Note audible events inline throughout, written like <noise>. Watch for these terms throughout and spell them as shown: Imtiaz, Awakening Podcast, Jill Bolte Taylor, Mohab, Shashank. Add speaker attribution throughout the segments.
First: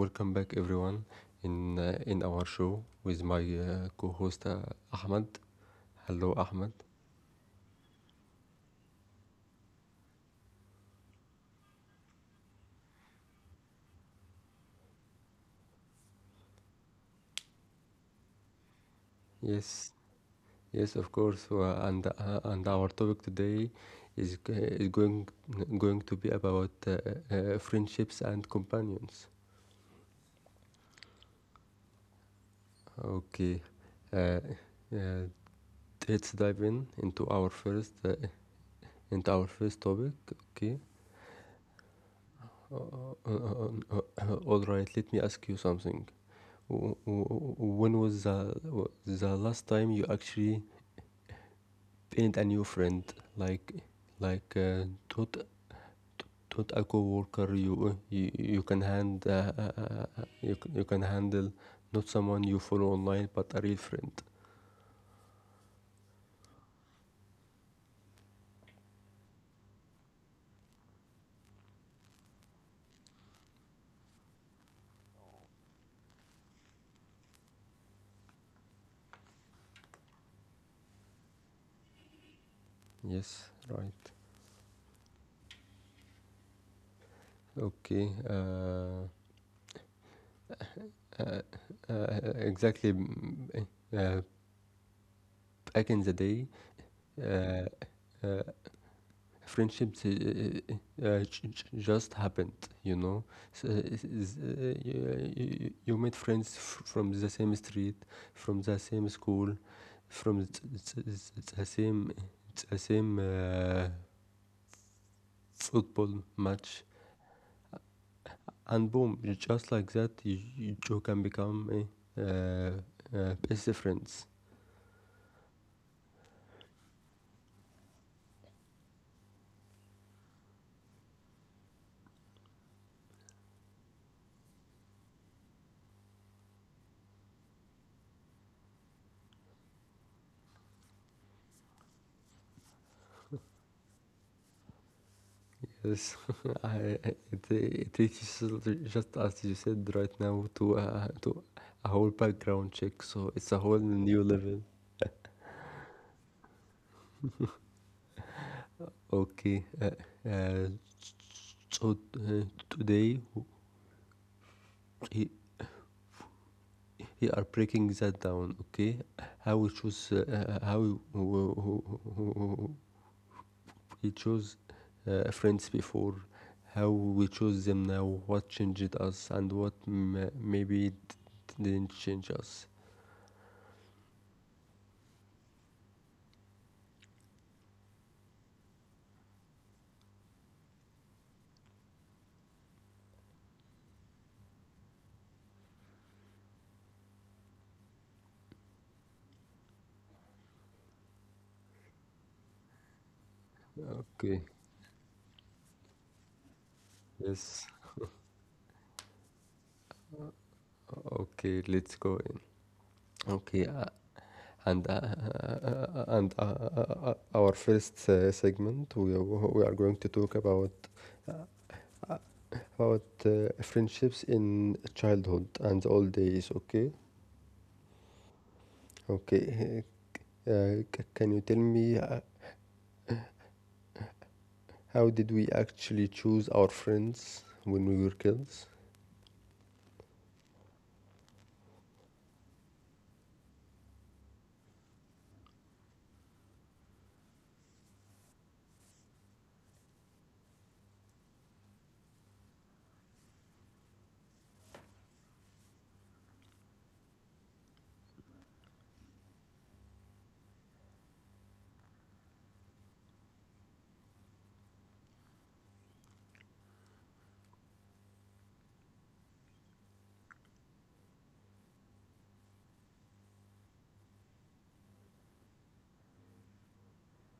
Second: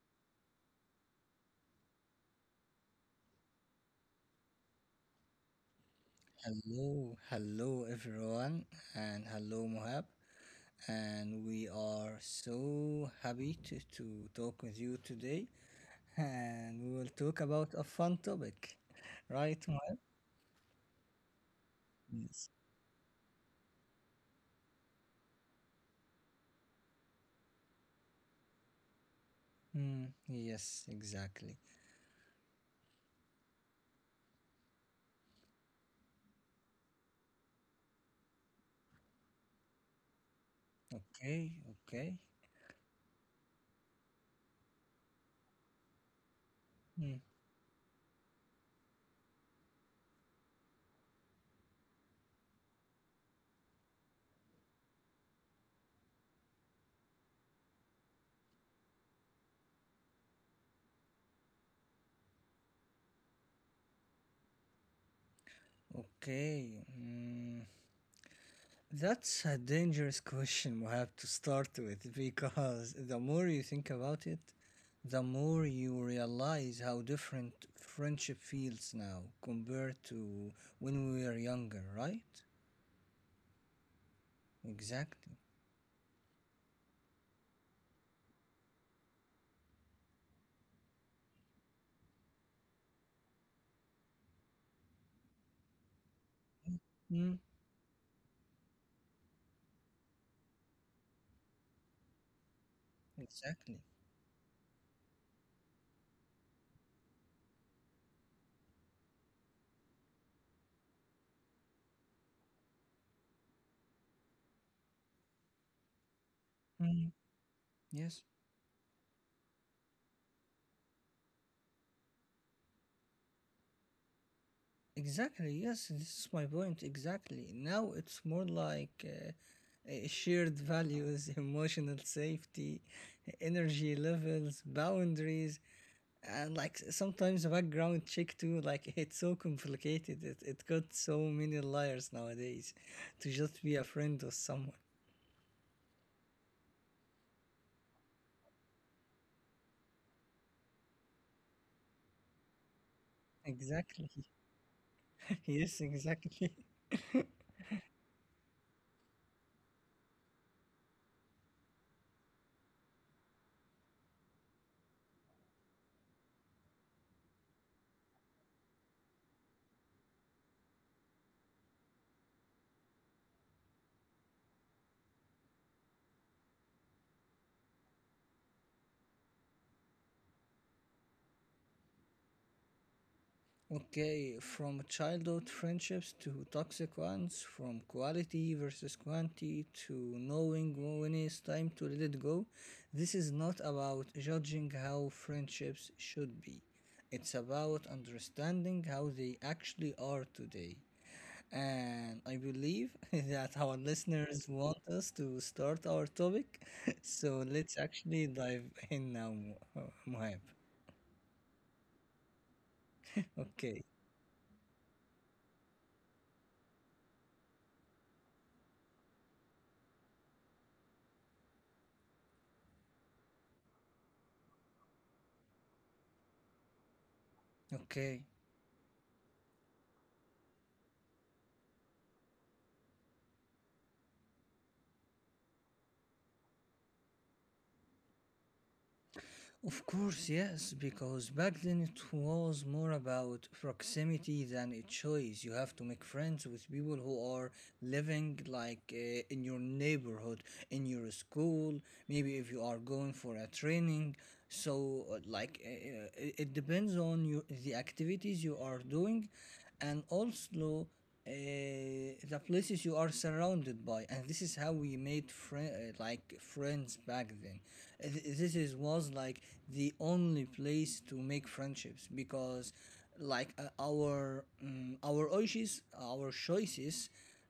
Speaker 1: welcome back everyone in our show with my co-host Ahmed. Hello, Ahmed.
Speaker 2: Hello, hello everyone, and hello Mohab. And we are so happy to talk with you today. And we will talk about a fun topic, <laughs> right, Mohab?
Speaker 1: Yes, yes, of course. Uh, and
Speaker 2: Yes.
Speaker 1: uh, and our topic today is g- is going to be about friendships and companions.
Speaker 2: Mm, yes, exactly.
Speaker 1: Okay, uh, uh, let's dive in into our first topic. Okay.
Speaker 2: Okay, okay.
Speaker 1: All right, let me ask you something.
Speaker 2: Mm,
Speaker 1: When was the last time you actually painted a new friend? Like like taught a coworker you can hand you, c- you can handle, not someone you follow online but a real friend.
Speaker 2: okay. Mm, that's a dangerous question we have to start with because the more you think about it, the more you realize how different friendship feels now compared to when we were younger, right?
Speaker 1: Yes, right.
Speaker 2: Exactly.
Speaker 1: Okay. Uh, uh, exactly. Eh, Uh, Back in the day,
Speaker 2: Mm,
Speaker 1: uh, uh, friendships just happened you know
Speaker 2: exactly.
Speaker 1: so, you, you met friends from the same street, from the same school, from the same football match.
Speaker 2: Mm, yes.
Speaker 1: And boom, just like that, you can become a uh, best friends.
Speaker 2: Exactly. Yes, this is my point. Exactly. Now it's more like shared values, <laughs> emotional safety, energy levels, boundaries, and like sometimes the background check too, like <laughs> it's so complicated, it got so many layers nowadays to just be a friend of someone.
Speaker 1: Yes, <laughs> it is, just as you said right now, to a whole background check. So it's a whole
Speaker 2: Exactly.
Speaker 1: new level.
Speaker 2: <laughs> Yes, exactly. <laughs>
Speaker 1: Okay, uh, so today we, we are breaking that down. Okay, how we choose, how we chose friends before, how we chose them now, what changed us, and what maybe didn't change us.
Speaker 2: Okay, from childhood friendships to toxic ones, from quality versus quantity to knowing when it's time to let it go. This is not about judging how friendships should be, it's about understanding how they actually are today. And I believe <laughs> that our listeners
Speaker 1: Okay.
Speaker 2: want us to start our topic. <laughs> So let's
Speaker 1: Yes.
Speaker 2: actually dive in now, Muhab.
Speaker 1: Okay. Let's go in. Okay.
Speaker 2: Okay,
Speaker 1: And Our first segment, we are going to talk about friendships in childhood and old days, okay?
Speaker 2: okay.
Speaker 1: Okay. Uh, can you tell me how did we actually choose our friends when we were kids?
Speaker 2: Of course, yes, because back then it was more about proximity than a choice. You have to make friends with people who are living like in your neighborhood, in your school, maybe if you are going for a training. So, it depends on your, the activities you are doing, and also the places you are surrounded by, and this is how we made friends back then. Th- this is was like the only place to make friendships, because our our choices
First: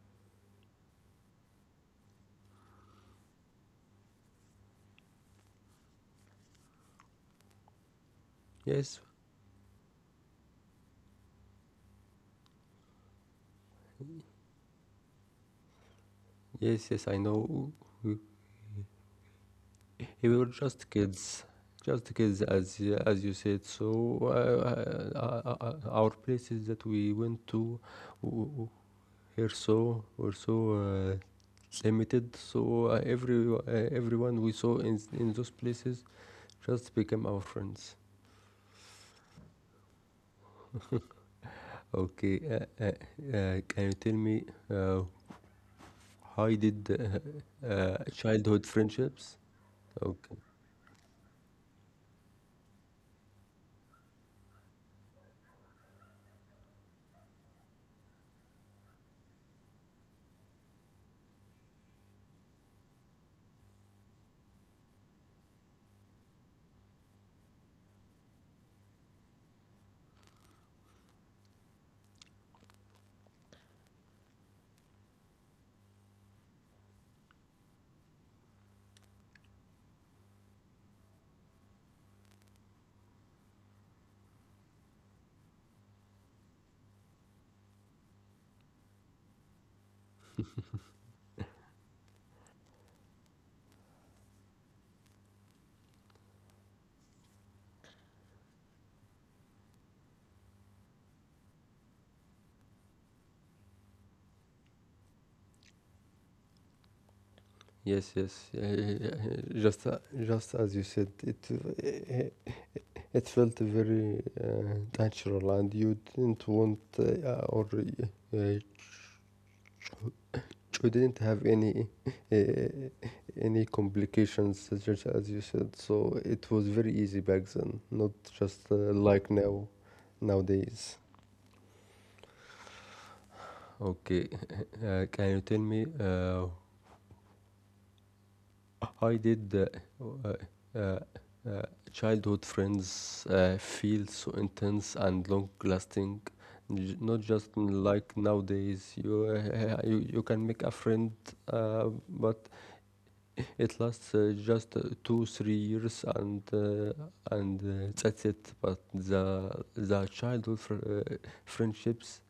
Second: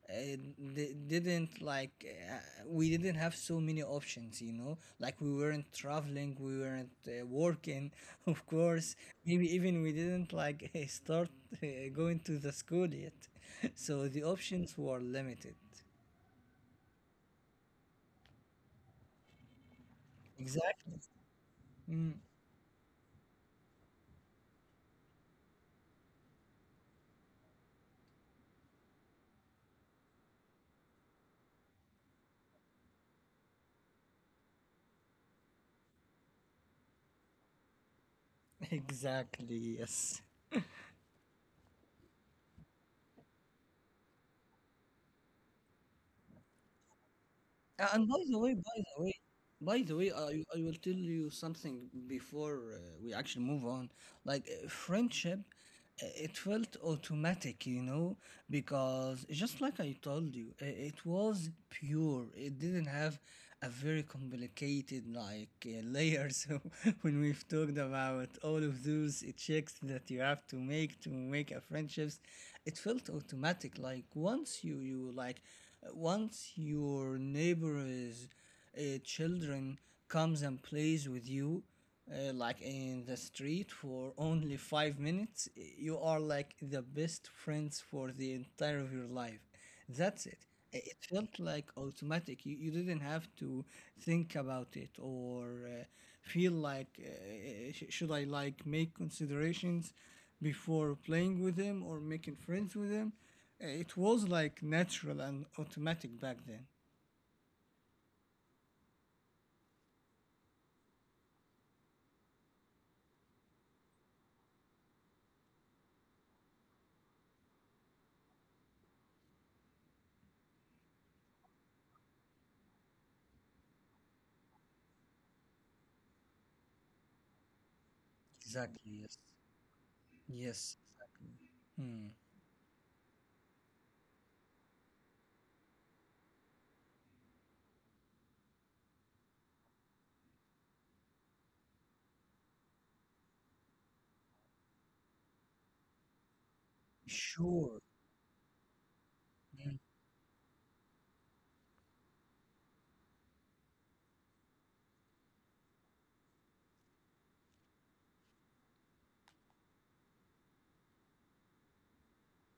Speaker 2: uh, d- didn't like uh, we didn't have so many options, you know. Like we weren't traveling, we weren't working, <laughs> of course.
Speaker 1: Yes,
Speaker 2: Maybe even we didn't like <laughs> start uh, going to the school yet. <laughs> So the options were limited.
Speaker 1: yes, yes, I know. We, we were
Speaker 2: Exactly. Mm,
Speaker 1: just kids, as you said. So uh, uh, uh, our places that we went to w- w- were so limited. So everyone we saw in those places just become our friends.
Speaker 2: <laughs> exactly, yes.
Speaker 1: Okay, can you tell me uh, how you did
Speaker 2: And by the way
Speaker 1: childhood
Speaker 2: by the way
Speaker 1: friendships?
Speaker 2: By the way,
Speaker 1: Okay.
Speaker 2: I will tell you something before we actually move on. Like friendship, it felt automatic, you know, because just like I told you, it was pure. It didn't have a very complicated, like, layer. <laughs> So when we've talked about all of those checks that you have to make a friendships, it felt automatic. Like once you like, once your neighbor is children comes and plays with you like in the street for only 5 minutes, you are like the best friends for the entire of your life. That's it. It felt like automatic. You you didn't have to think about it or should I, like, make considerations before playing with them or making friends with them. It was like natural and automatic back then.
Speaker 1: Yes, yes. Yeah, yeah, yeah, just as you said, it felt very natural, and you didn't have uh, any complications, such as you said. So it was very easy back then, not just
Speaker 2: Exactly,
Speaker 1: uh,
Speaker 2: yes.
Speaker 1: like now,
Speaker 2: Yes.
Speaker 1: nowadays.
Speaker 2: Hmm.
Speaker 1: Okay, <laughs> can you tell me how did uh, uh, uh, childhood friends feel so intense and long-lasting? Not just
Speaker 2: Sure.
Speaker 1: like nowadays, you
Speaker 2: Mm.
Speaker 1: uh, you, you can make a friend, but it lasts just two, 3 years, and that's it. But the childhood friendships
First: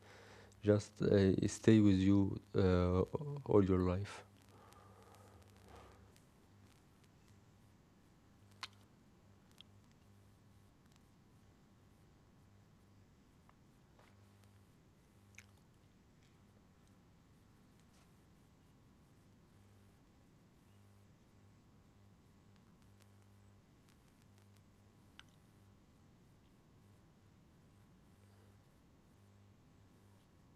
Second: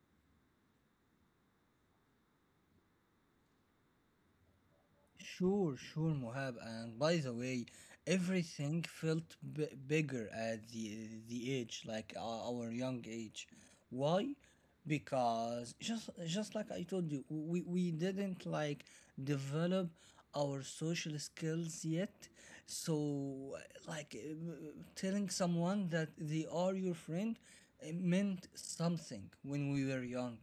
Speaker 1: just stay with you all your life.
Speaker 2: Sure, sure, Mohab. And by the way, everything felt bigger at the age, like our young age. Why? Because just like I told you, we didn't like develop our social skills yet. So like telling someone that they are your friend, it meant something when we were young.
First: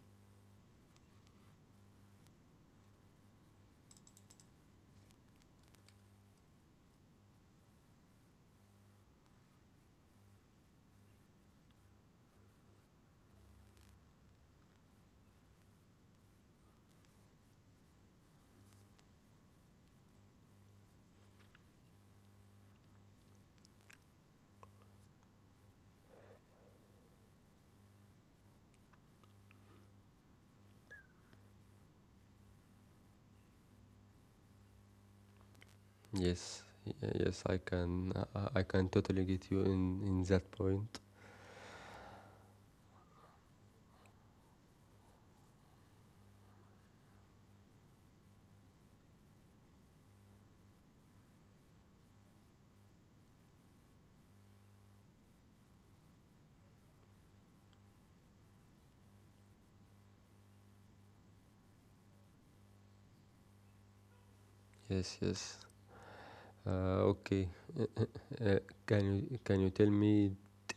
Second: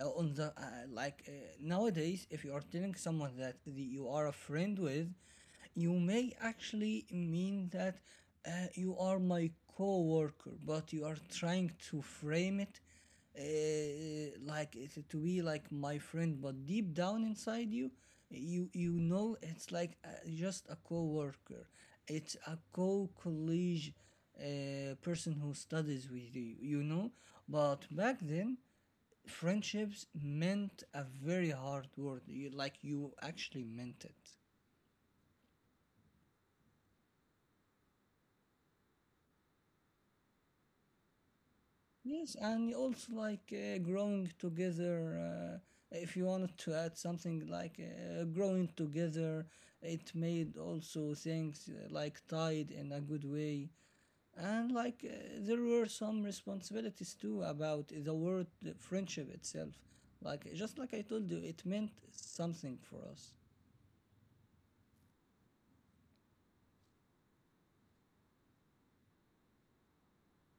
Speaker 2: On the like Nowadays, if you are telling someone that, you are a friend with, you may actually mean that you are my co-worker, but you are trying to frame it like it's to be like my friend, but deep down inside you know it's like, just a co-worker, it's a co-colleague, person who studies with you, you know. But back then, friendships meant a very hard word. You, like, you actually meant it.
Speaker 1: Yes, y- yes, I can totally get you in that point.
Speaker 2: Yes, and you also, like, growing together, if you wanted to add something, like, growing together, it made also things like tied in a good way. And like, there were some responsibilities too about the word friendship itself. Like just like I told you, it meant something for us.
Speaker 1: Yes, yes. Okay. Uh, can you tell me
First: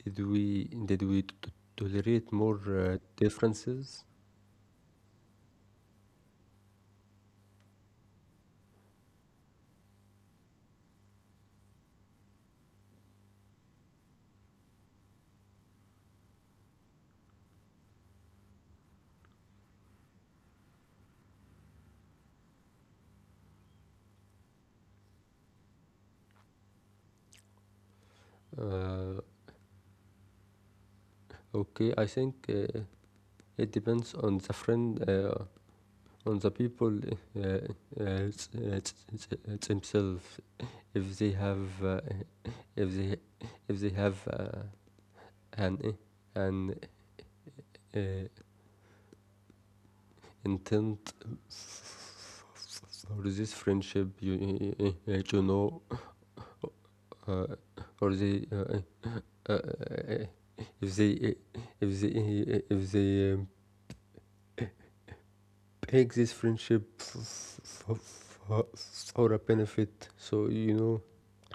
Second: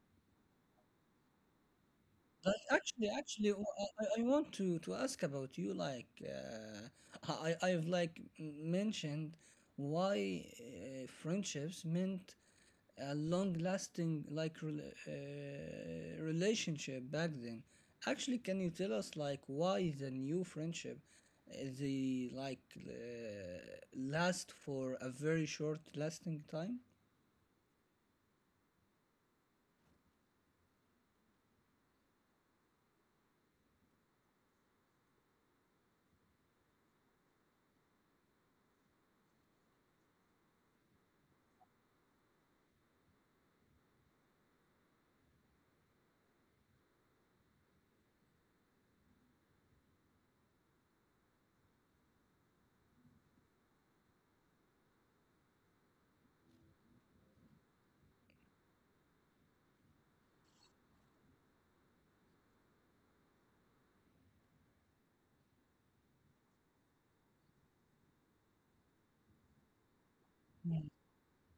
Speaker 1: did we tolerate
Speaker 2: But
Speaker 1: more
Speaker 2: actually, actually, w- I,
Speaker 1: differences?
Speaker 2: I I want to ask about you. Like, I mentioned why friendships meant a long-lasting, like, relationship back then. Actually, can you tell us like why the new friendship, they like, last for a very short-lasting time?
Speaker 1: Uh, okay, I think it depends on the friend, on the people themselves. If they have, <laughs> if they if they have an an uh, intent or this friendship, you, that you know, uh, or they uh, uh, uh, if they if they if they pick this friendship for, for, for a benefit, so you
Speaker 2: Mm.
Speaker 1: know.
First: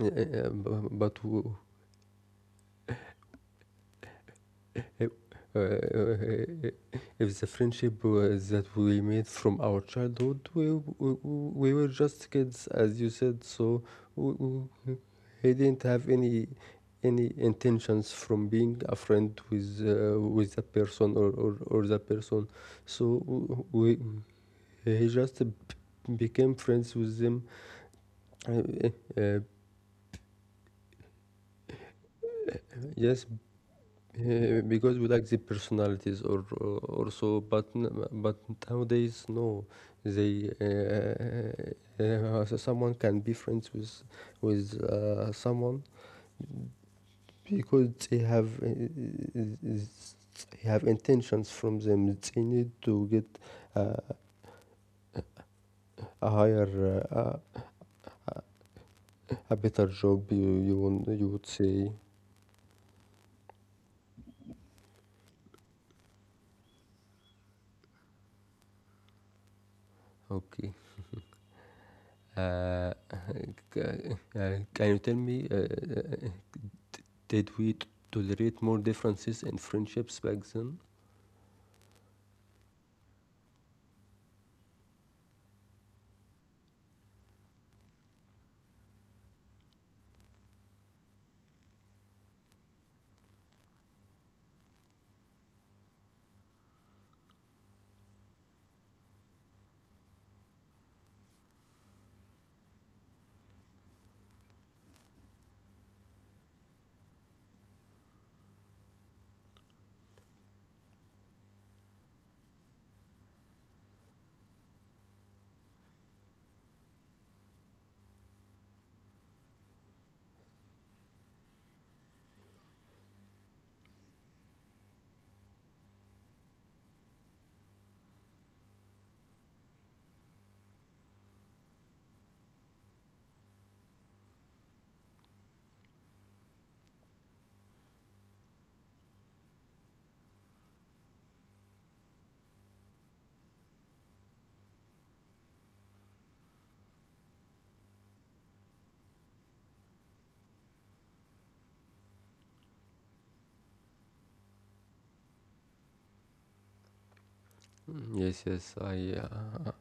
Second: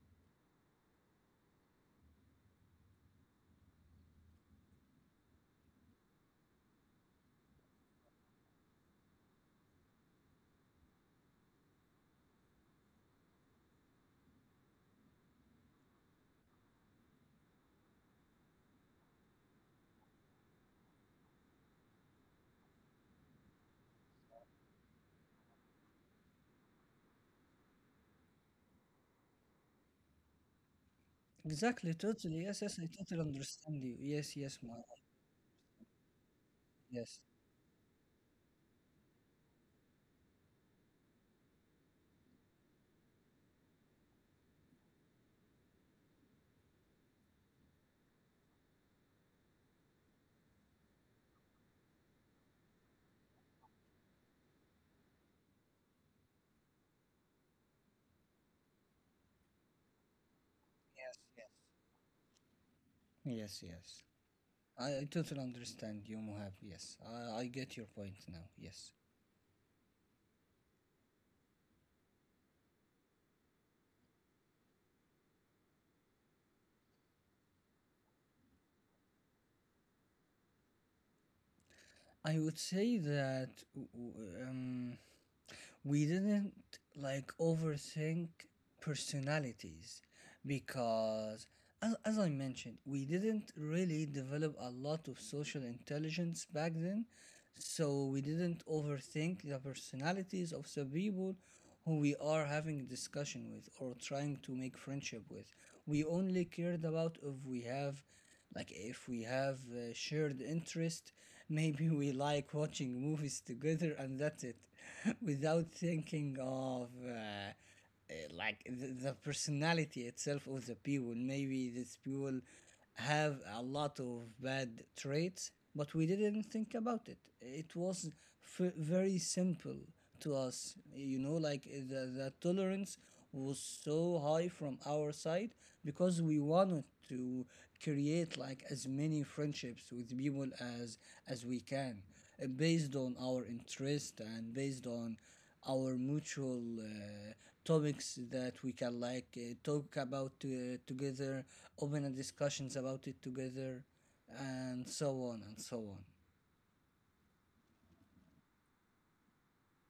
Speaker 1: Uh, uh, but It, uh, uh, if the friendship was that we made from our childhood, we were just kids, as you said, so we he didn't have any intentions from being a friend with that person, or, that person. So he just became friends with them. Uh, uh,
Speaker 2: Exactly, totally. Yes, yes, I totally
Speaker 1: yes.
Speaker 2: understand you. Yes, yes, my love.
Speaker 1: Because we like the personalities, or
Speaker 2: Yes,
Speaker 1: also, but nowadays, no, they so someone can be friends with someone because they have intentions from them. They need to get a higher a better job,
Speaker 2: yes,
Speaker 1: you
Speaker 2: yes.
Speaker 1: would say.
Speaker 2: Yes, yes. I totally understand you, Mohab. Yes, I get your point now. Yes.
Speaker 1: Okay. uh, <laughs> c- can you tell me uh, did we tolerate more differences in friendships back then?
Speaker 2: I would say that we didn't like overthink personalities because, as I mentioned, we didn't really develop a lot of social intelligence back then. So we didn't overthink the personalities of the people who we are having discussion with or trying to make friendship with. We only cared about if we have, like, if we have shared interest. Maybe we like watching movies together, and that's it. <laughs> Without thinking of like the personality itself of the people. Maybe these people have a lot of bad traits, but we didn't think about it. It was very simple to us, you know. Like the tolerance was so high from our side, because we wanted to create like as many friendships with people as we can, based on our interest and based on our mutual topics that we can, like, talk about together, open a discussions about it together, and so on and so on.
Speaker 1: Mm, yes, yes, I, uh,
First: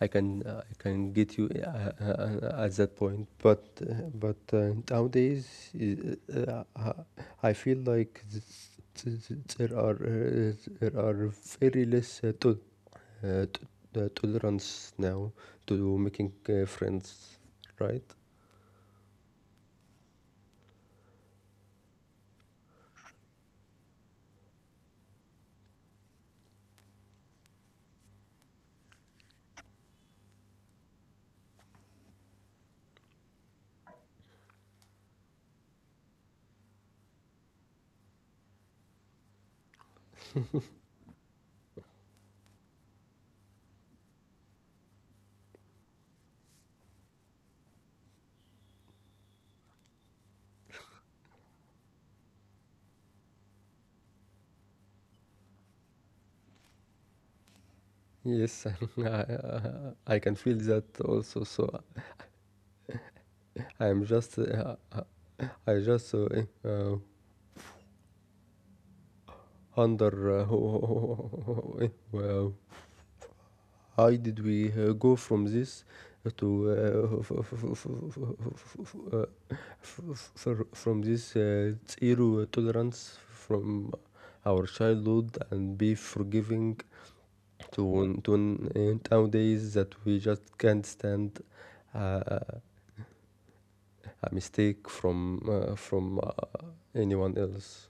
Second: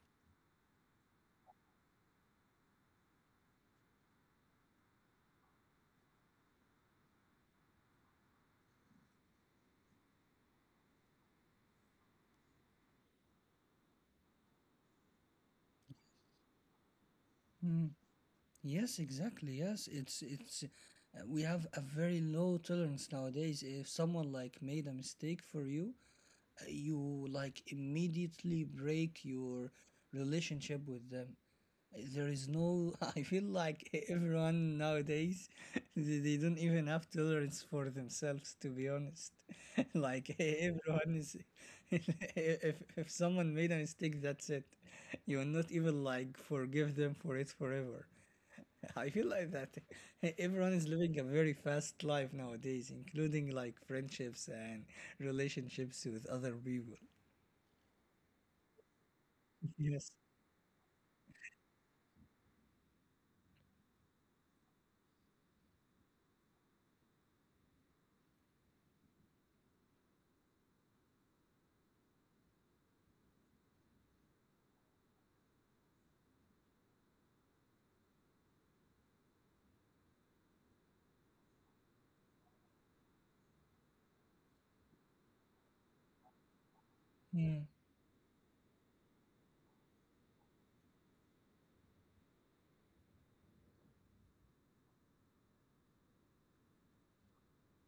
Speaker 1: I can, uh, I can get you at that point. But nowadays, I feel like th- th- there are, uh, there are very less uh, to, tolerance now to making friends,
Speaker 2: Mm.
Speaker 1: right?
Speaker 2: Yes, exactly. Yes, it's it's. We have a very low tolerance nowadays. If someone, like, made a mistake for you, you, like, immediately break your relationship with them. There is no, <laughs> I feel like everyone nowadays, <laughs> they don't even have tolerance for themselves, to be honest. <laughs> Like everyone is, <laughs> if someone made a mistake, that's it. You will not even like forgive them for it forever. <laughs> I feel like that. <laughs> Everyone is living a very fast life nowadays, including like friendships and relationships with other people.
Speaker 1: Yes, <laughs> I,
Speaker 2: <laughs>
Speaker 1: uh,
Speaker 2: Yes.
Speaker 1: I can feel that also. So I am just uh, I just eh, under <laughs> wow. How did we go from this to uh, from this zero tolerance from our childhood and be forgiving
Speaker 2: Hmm.
Speaker 1: to nowadays that we just can't stand uh, a mistake from anyone else.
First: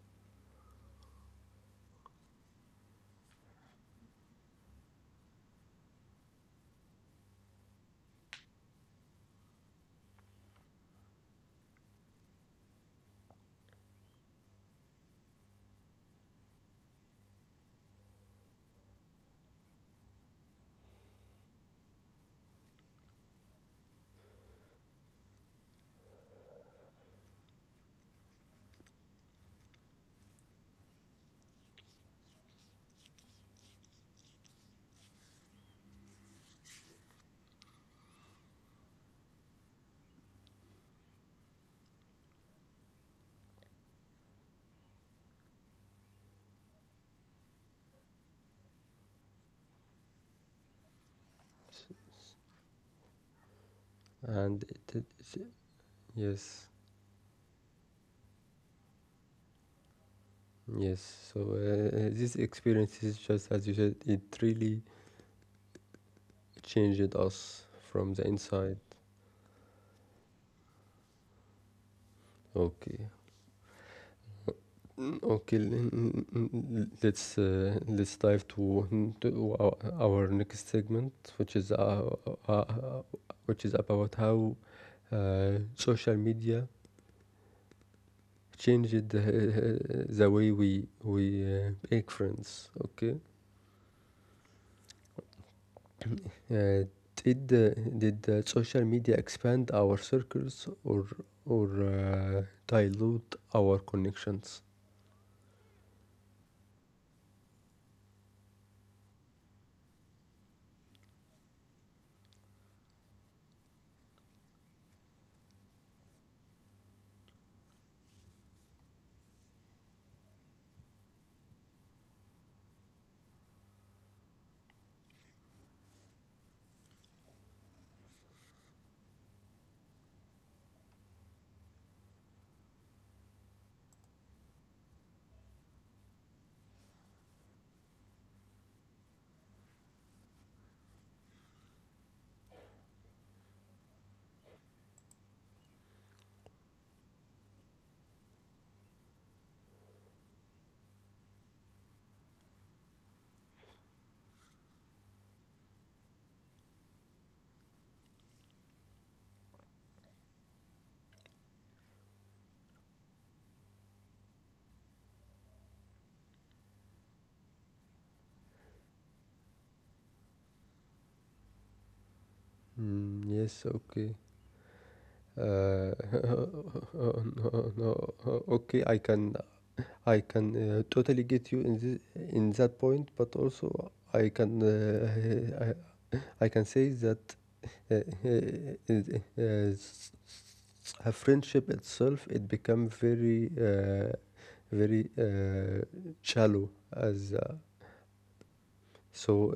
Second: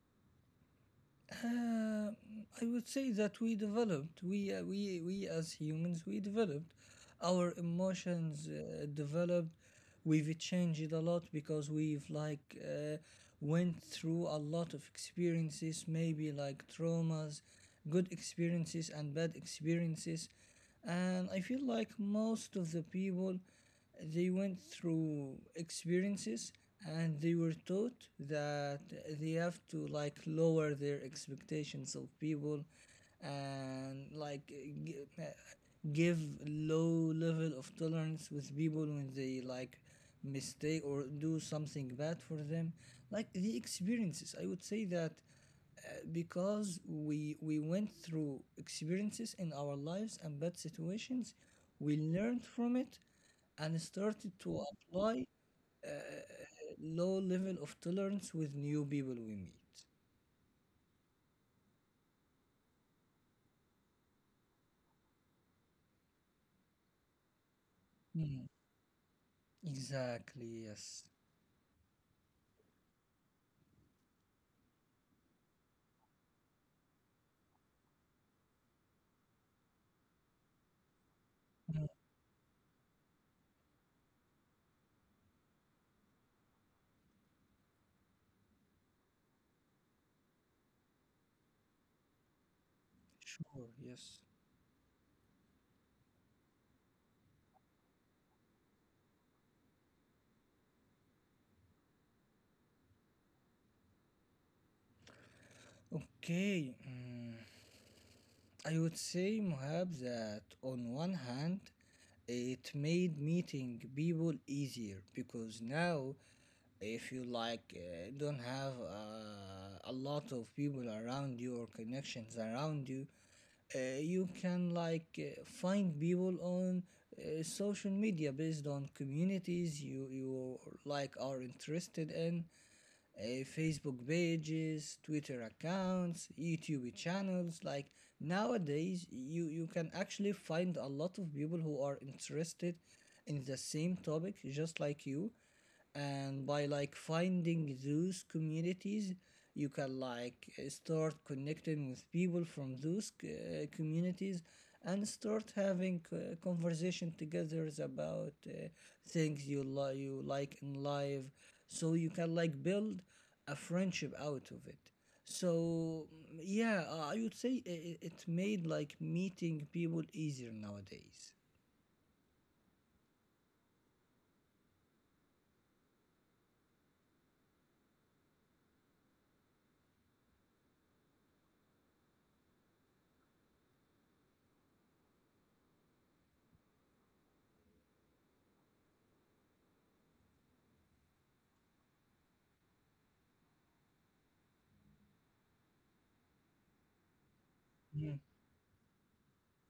Speaker 2: Um, I would say that we developed, we as humans, we developed. Our emotions, developed. We've changed a lot because we've like went through a lot of experiences, maybe like traumas, good experiences and bad experiences. And I feel like most of the people, they went through experiences and they were taught that they have to, like, lower their expectations of people and, like, give low level of tolerance with people when they, like, mistake or do something bad for them. Like the experiences, I would say that, because we went through experiences in our lives and bad situations, we learned from it and started to
Speaker 1: And
Speaker 2: apply uh,
Speaker 1: yes.
Speaker 2: low level of tolerance with new people we meet.
Speaker 1: Yes, so these experiences, just as you said, it really changed us from the
Speaker 2: Mm,
Speaker 1: inside.
Speaker 2: exactly, yes.
Speaker 1: Okay. Mm, okay. Let's dive to our next segment,
Speaker 2: Mm,
Speaker 1: uh, uh, which is about how social media changed the way we make friends. Okay.
Speaker 2: sure, yes.
Speaker 1: Uh, did the social media expand our circles, or dilute our connections?
Speaker 2: Okay, mm, I would say, Mohab, that on one hand, it made meeting people easier, because now, if you, like, don't have a lot of people around you or connections around you, you can, like, find people on social media based on communities you like are interested in. uh, Facebook pages, Twitter accounts, YouTube channels. Like nowadays, you can actually find a lot of people who are interested in the same topic, just like you. And by, like, finding those communities, you can, like, start connecting with people from those communities and start having conversation together about things you like in life, so you can, like, build a friendship out of it. So mm, yeah, I would say it, it made like meeting people easier nowadays.
Speaker 1: Mm, yes. Okay. Uh, <laughs> no, no, okay. I can totally get you in that point, but also I can <laughs> I can say that uh, uh, uh, s- s- a friendship itself, it become very very shallow, as
Speaker 2: Mm,
Speaker 1: so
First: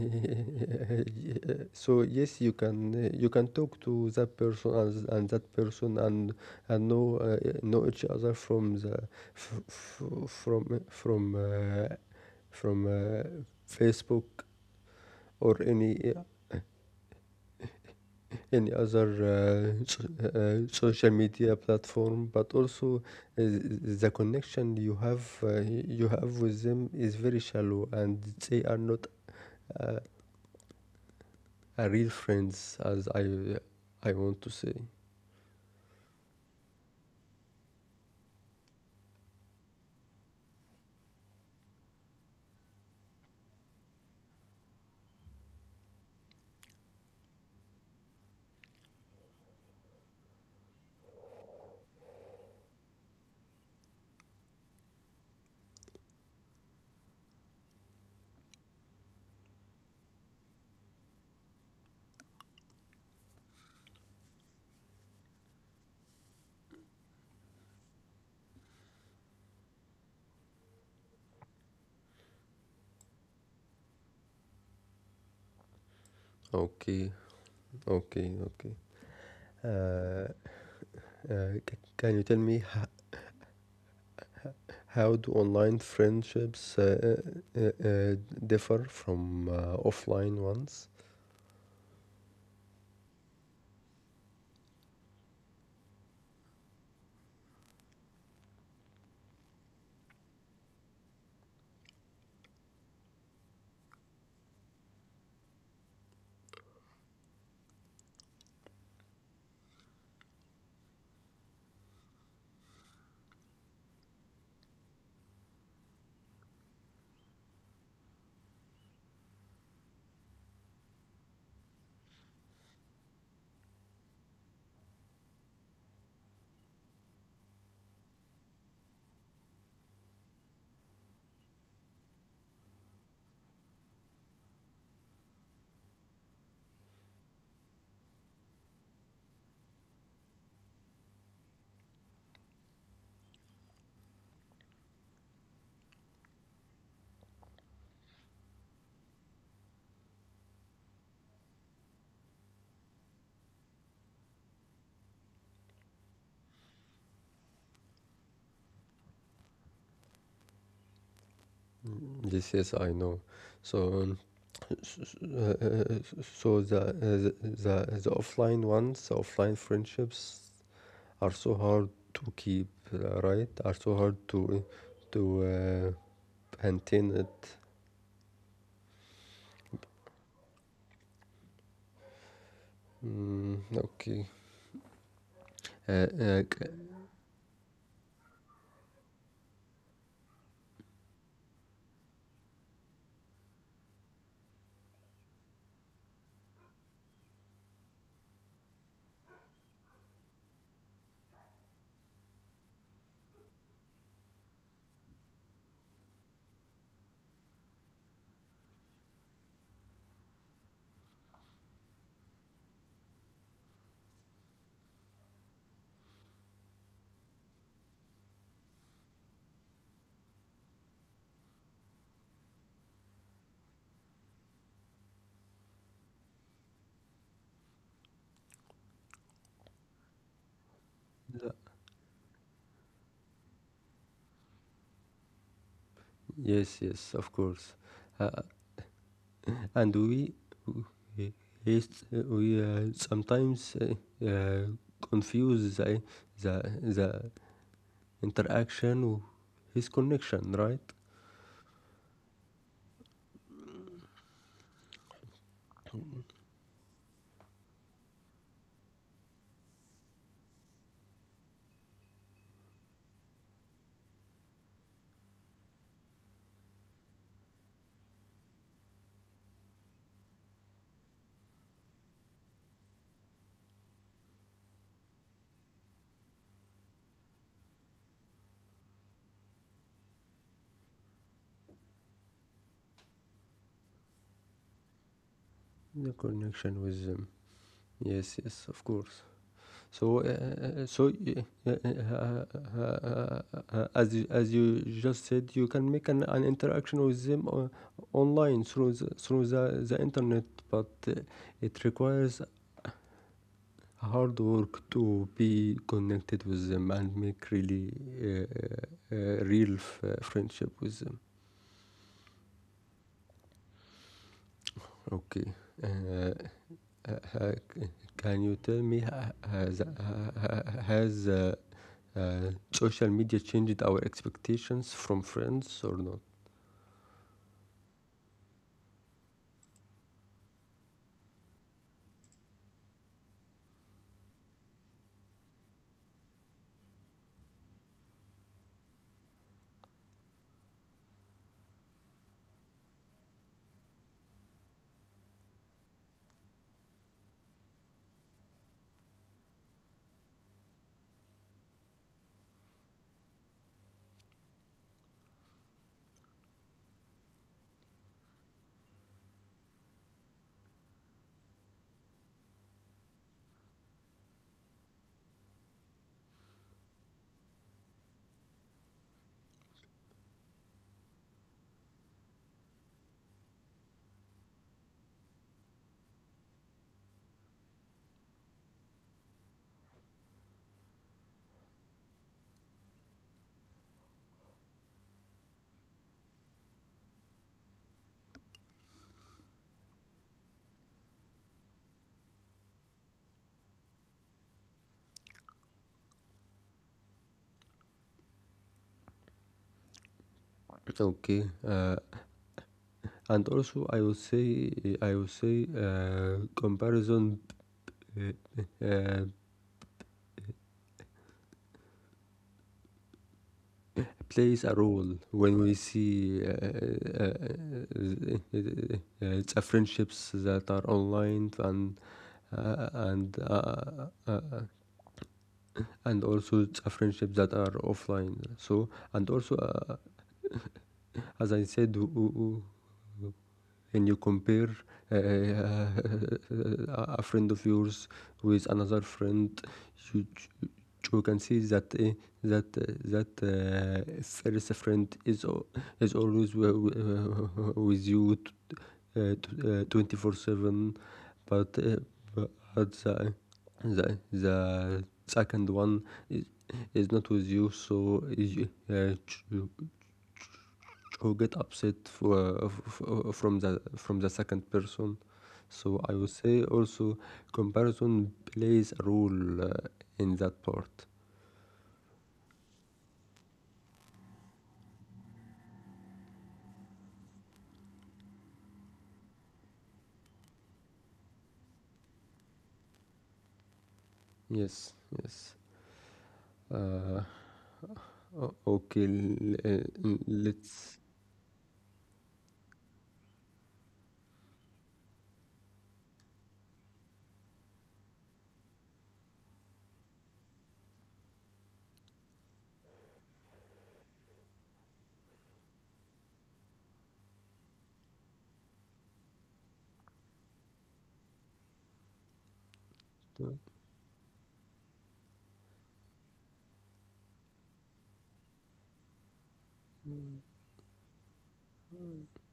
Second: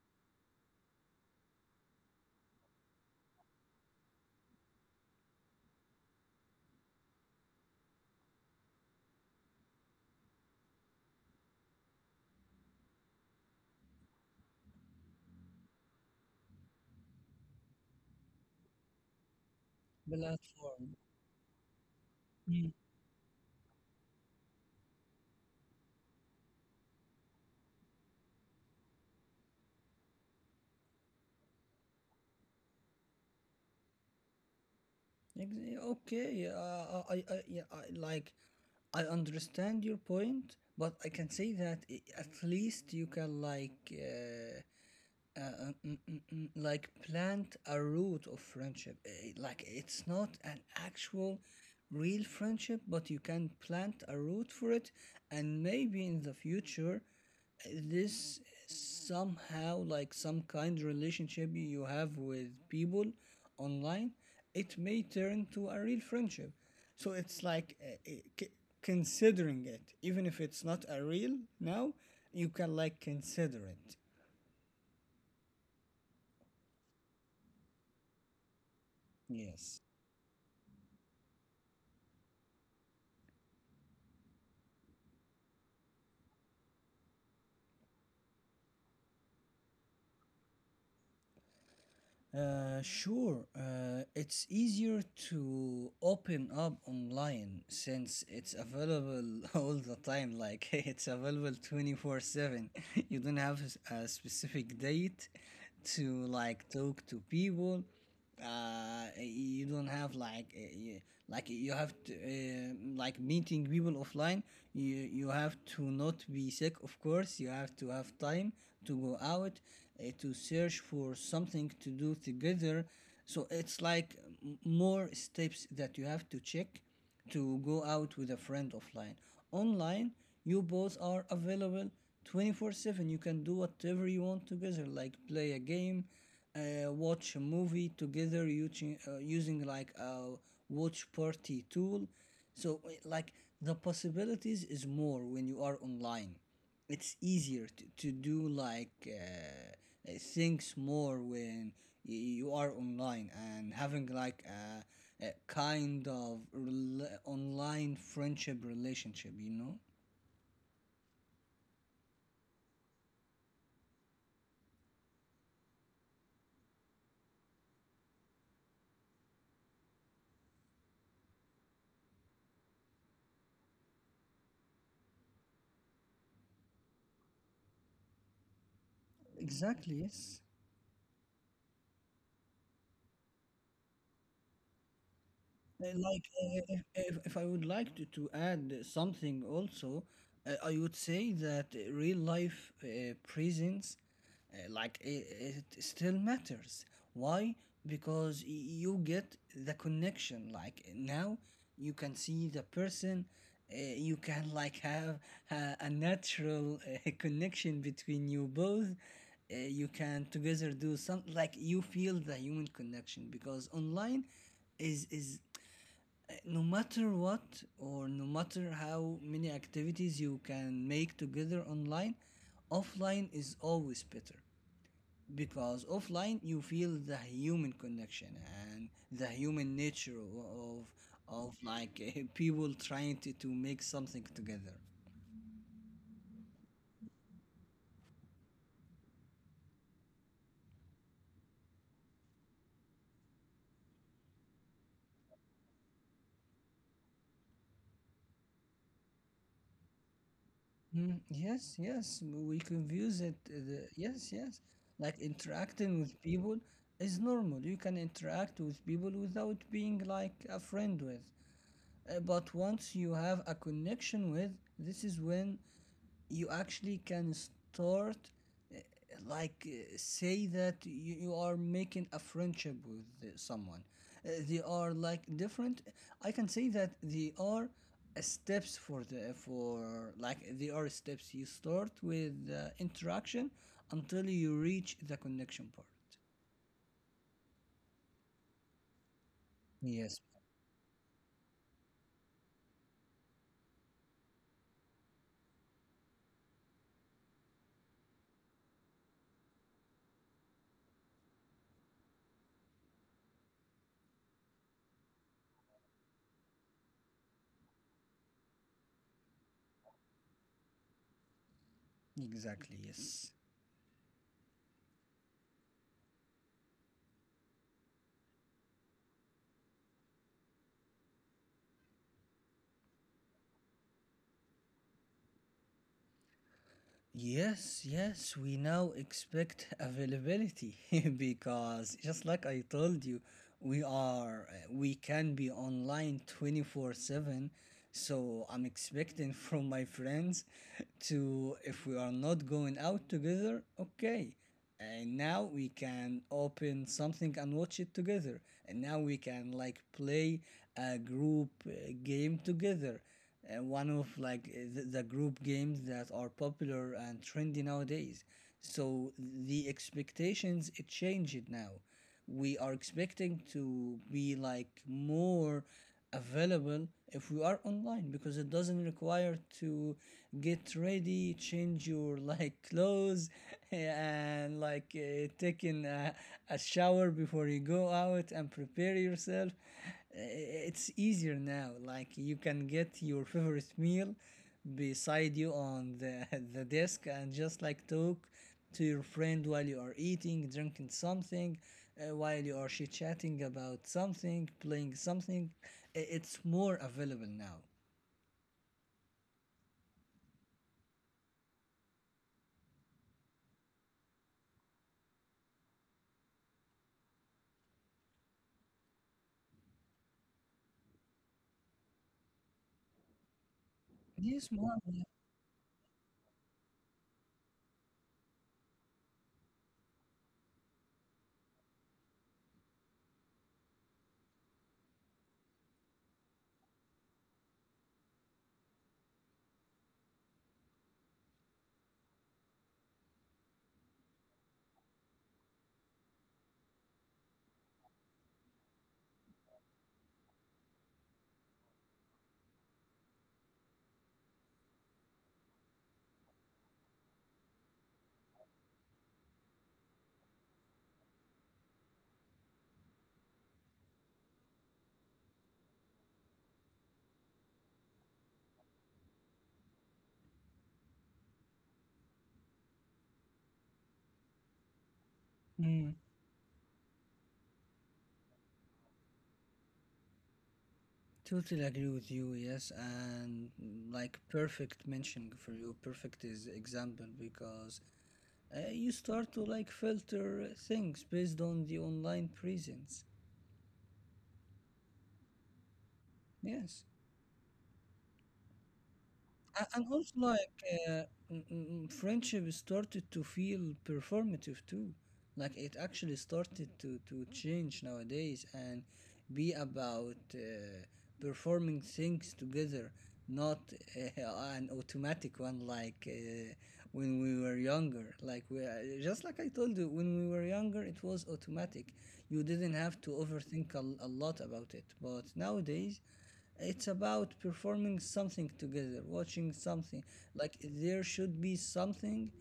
Speaker 1: <laughs> so, yes, you can talk to that person, and that person, and know each other from the f- f- from Facebook or any other social
Speaker 2: platform.
Speaker 1: media platform, but
Speaker 2: Mm,
Speaker 1: also the connection you have with them is very shallow, and they are not uh, a real friends, as I want to say.
Speaker 2: Okay, yeah, I, like, I understand your point, but I can say that, at least you can, like, like plant a root of friendship. Eh, like it's not an actual real friendship, but you can plant a root for it. And maybe in the future, eh, this somehow like some kind relationship you have with people online, it may turn to a real friendship. So it's like, considering it, even if it's not a real now, you can, like, consider it.
Speaker 1: Okay, okay, okay.
Speaker 2: Yes.
Speaker 1: Uh, can you tell me how do online friendships uh, uh, differ from offline ones?
Speaker 2: Sure. It's easier to open up online since it's available <laughs> all the time. Like <laughs> it's available 24/7. <laughs> You don't have a specific date to like talk to people you don't have like you have to like meeting people offline. You have to not be sick, of course, you have to have time to go out, to search for something to do together. So it's like more steps that you have to check to go out with a friend offline. Online, you both are available 24/7. You can do whatever you want together, like play a game, watch a movie together using, using like a watch party tool. So, like, the possibilities is more when you are online. It's easier to do like things more when you are online and having like a kind of online friendship relationship, you know?
Speaker 1: Yes, yes, I know. So. um, S- uh, uh, so the offline ones, the offline friendships, are so hard to keep, right? Are so hard to maintain it.
Speaker 2: Exactly, yes.
Speaker 1: Mm, okay. Uh, uh,
Speaker 2: Like,
Speaker 1: c-
Speaker 2: if I would like to add something also, I would say that real life presence, like, it still matters. Why? Because you get the connection. Like, now you can see the person, you can, like, have a natural <laughs> connection between you both. You can together do some, like, you feel the human connection, because online is no matter what, or no matter how many activities you can make together online, offline is always better, because offline you feel the human connection and the human nature of like <laughs> people trying to make something together.
Speaker 1: yes, yes, of course. Uh, and we, yes, we sometimes uh, confuse the interaction with connection, right?
Speaker 2: Yes, yes, we confuse it. Yes, yes. Like, interacting with people is normal. You can interact with people without being like a friend with. But once you have a connection with, this is when you actually can start, uh, like, say that you are making a friendship with someone. They are like different. I can say that they are steps for the for like, they are steps. You start with interaction until you reach the connection part.
Speaker 1: The connection with. Yes, yes, of course. So,
Speaker 2: Yes.
Speaker 1: so as you just said, you can make an interaction with them online through the internet, but it requires hard work to be connected with them and make really friendship with them.
Speaker 2: Exactly. Yes.
Speaker 1: Okay. Uh, uh, uh, can you tell me has social media changed our expectations from friends or not?
Speaker 2: Yes, yes, we now expect availability <laughs> because, just like I told you, we are we can be online 24/7. So, I'm expecting from my friends to, if we are not going out together, okay, and now we can open something and watch it together, and now we can like play a group game together, one of like the group games that are popular and trendy nowadays. So the expectations it changed. Now we are expecting to be like more available if we are online, because it doesn't require to get ready, change your like clothes <laughs> and like taking a shower before you go out and prepare yourself. Uh, it's easier now, like you can get your favorite meal beside you on <laughs> the desk and just like talk to your friend while you are eating, drinking something, while you are chit chatting about something, playing something, it's more available now.
Speaker 1: Okay, and also I would say comparison uh, uh, plays
Speaker 2: Yes,
Speaker 1: a
Speaker 2: Mohammed.
Speaker 1: role when we see uh, friendships that are online, uh, and uh, uh, and also it's a friendships that are offline. So, and also as I said, and you compare a friend of yours with another friend, you you can see that that uh, first friend is always <laughs> with you uh, 24/7, but but the the second one is is not with you, so you who get upset from the second person. So I
Speaker 2: Mm,
Speaker 1: would say also comparison plays a role in that part.
Speaker 2: totally agree with you. Yes, and like, perfect mentioning for you, perfect is example, because you start to like filter things based on the online presence.
Speaker 1: Yes, yes.
Speaker 2: Yes,
Speaker 1: uh, okay.
Speaker 2: And also, like,
Speaker 1: Let's,
Speaker 2: friendship started to feel performative too. Like, it actually started to change nowadays and be about performing things together, not <laughs> an automatic one, like when we were younger. Like, just like I told you, when we were younger, it was automatic. You didn't have to overthink a lot about it. But nowadays, it's about performing something together, watching something. Like, there should be something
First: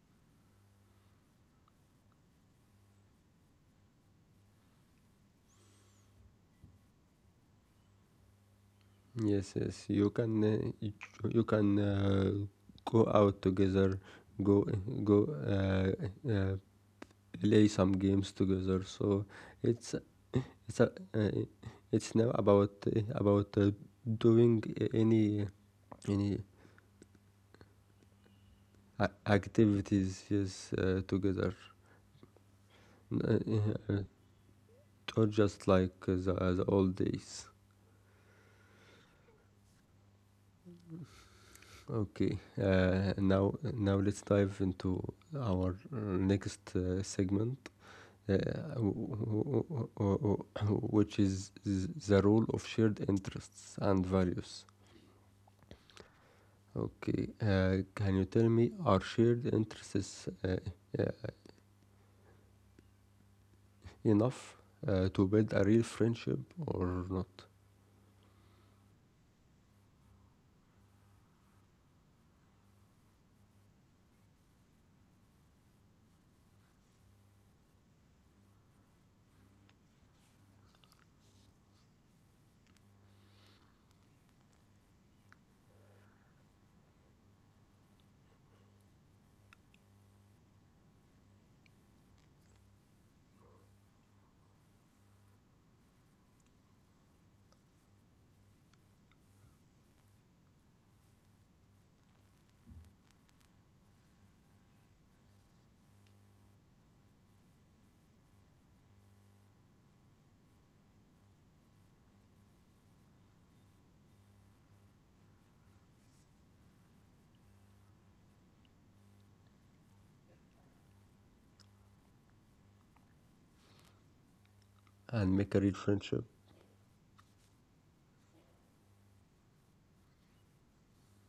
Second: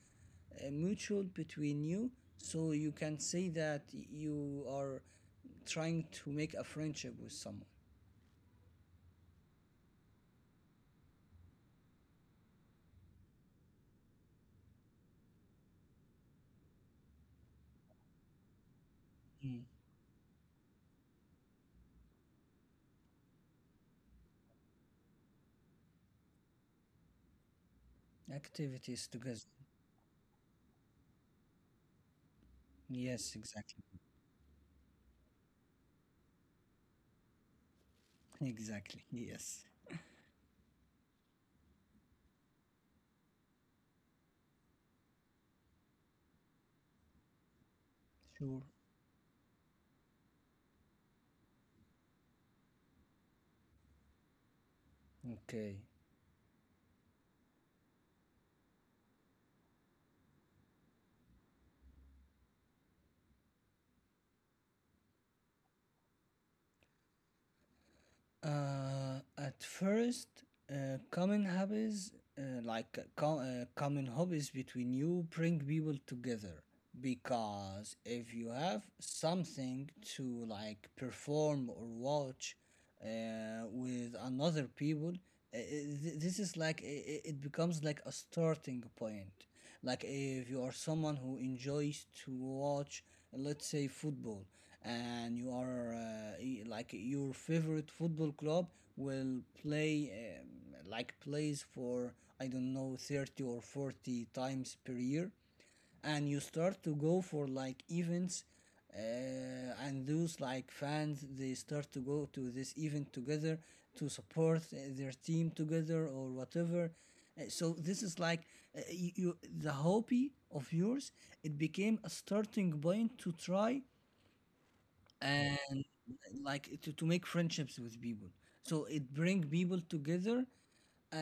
Speaker 2: mutual between you, so you can say that you are trying to make a friendship with someone.
Speaker 1: yes, yes, you can you can go out together, go go uh, uh, play some games together. So
Speaker 2: Mm.
Speaker 1: it's So uh, it's now about doing any any
Speaker 2: Activities together.
Speaker 1: activities, yes, together.
Speaker 2: Yes,
Speaker 1: Uh,
Speaker 2: exactly.
Speaker 1: uh, or just like the, the old days.
Speaker 2: Exactly. Yes.
Speaker 1: Okay, now let's dive into our next segment, uh,
Speaker 2: Sure.
Speaker 1: w- which is the role of shared interests and values.
Speaker 2: Okay.
Speaker 1: Okay, can you tell me, are shared interests uh, uh, enough to build a real friendship or not
Speaker 2: At first, common hobbies common hobbies between you bring people together, because if you have something to like perform or watch with another people, uh, uh, this is like, it becomes like a starting point. Like, if you are someone who enjoys to watch, let's say, football, and you are like, your favorite football club will play, like, plays for, I don't know, 30 or 40 times per year, and you start to go for like events, uh, and those like fans, they start to go to this event together to support their team together or whatever. So this is like, the hobby of yours, it became a starting point to try
Speaker 1: and make a real
Speaker 2: and
Speaker 1: friendship?
Speaker 2: like to make friendships with people. So it bring people together, uh,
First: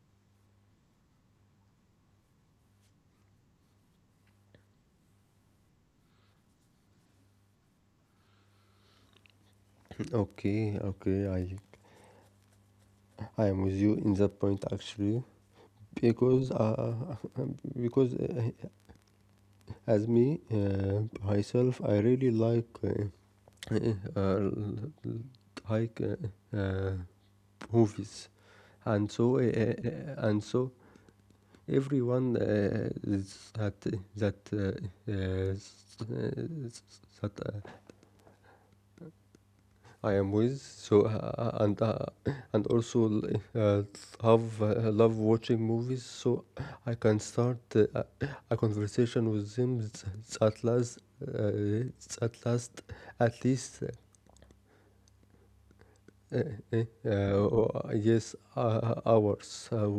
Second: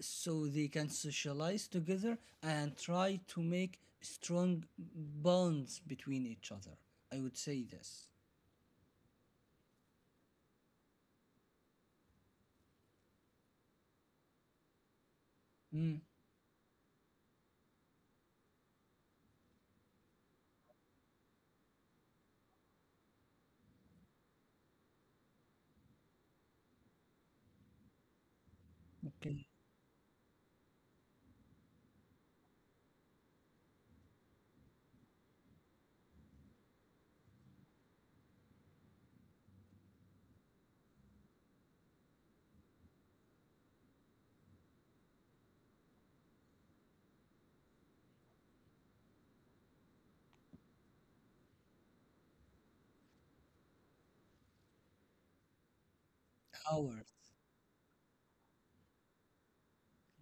Speaker 2: so they can socialize together and try to make strong bonds between each other. I would say this.
Speaker 1: Okay, okay, I am with you in that point actually
Speaker 2: Mm,
Speaker 1: because <laughs> because as me, myself, I really like <laughs> uh, like movies,
Speaker 2: okay,
Speaker 1: and so everyone is that that uh, uh, that uh, I am with, so and also uh, have love watching movies, so I can start a conversation with them, at last uh, at last at least
Speaker 2: ours.
Speaker 1: yes, hours.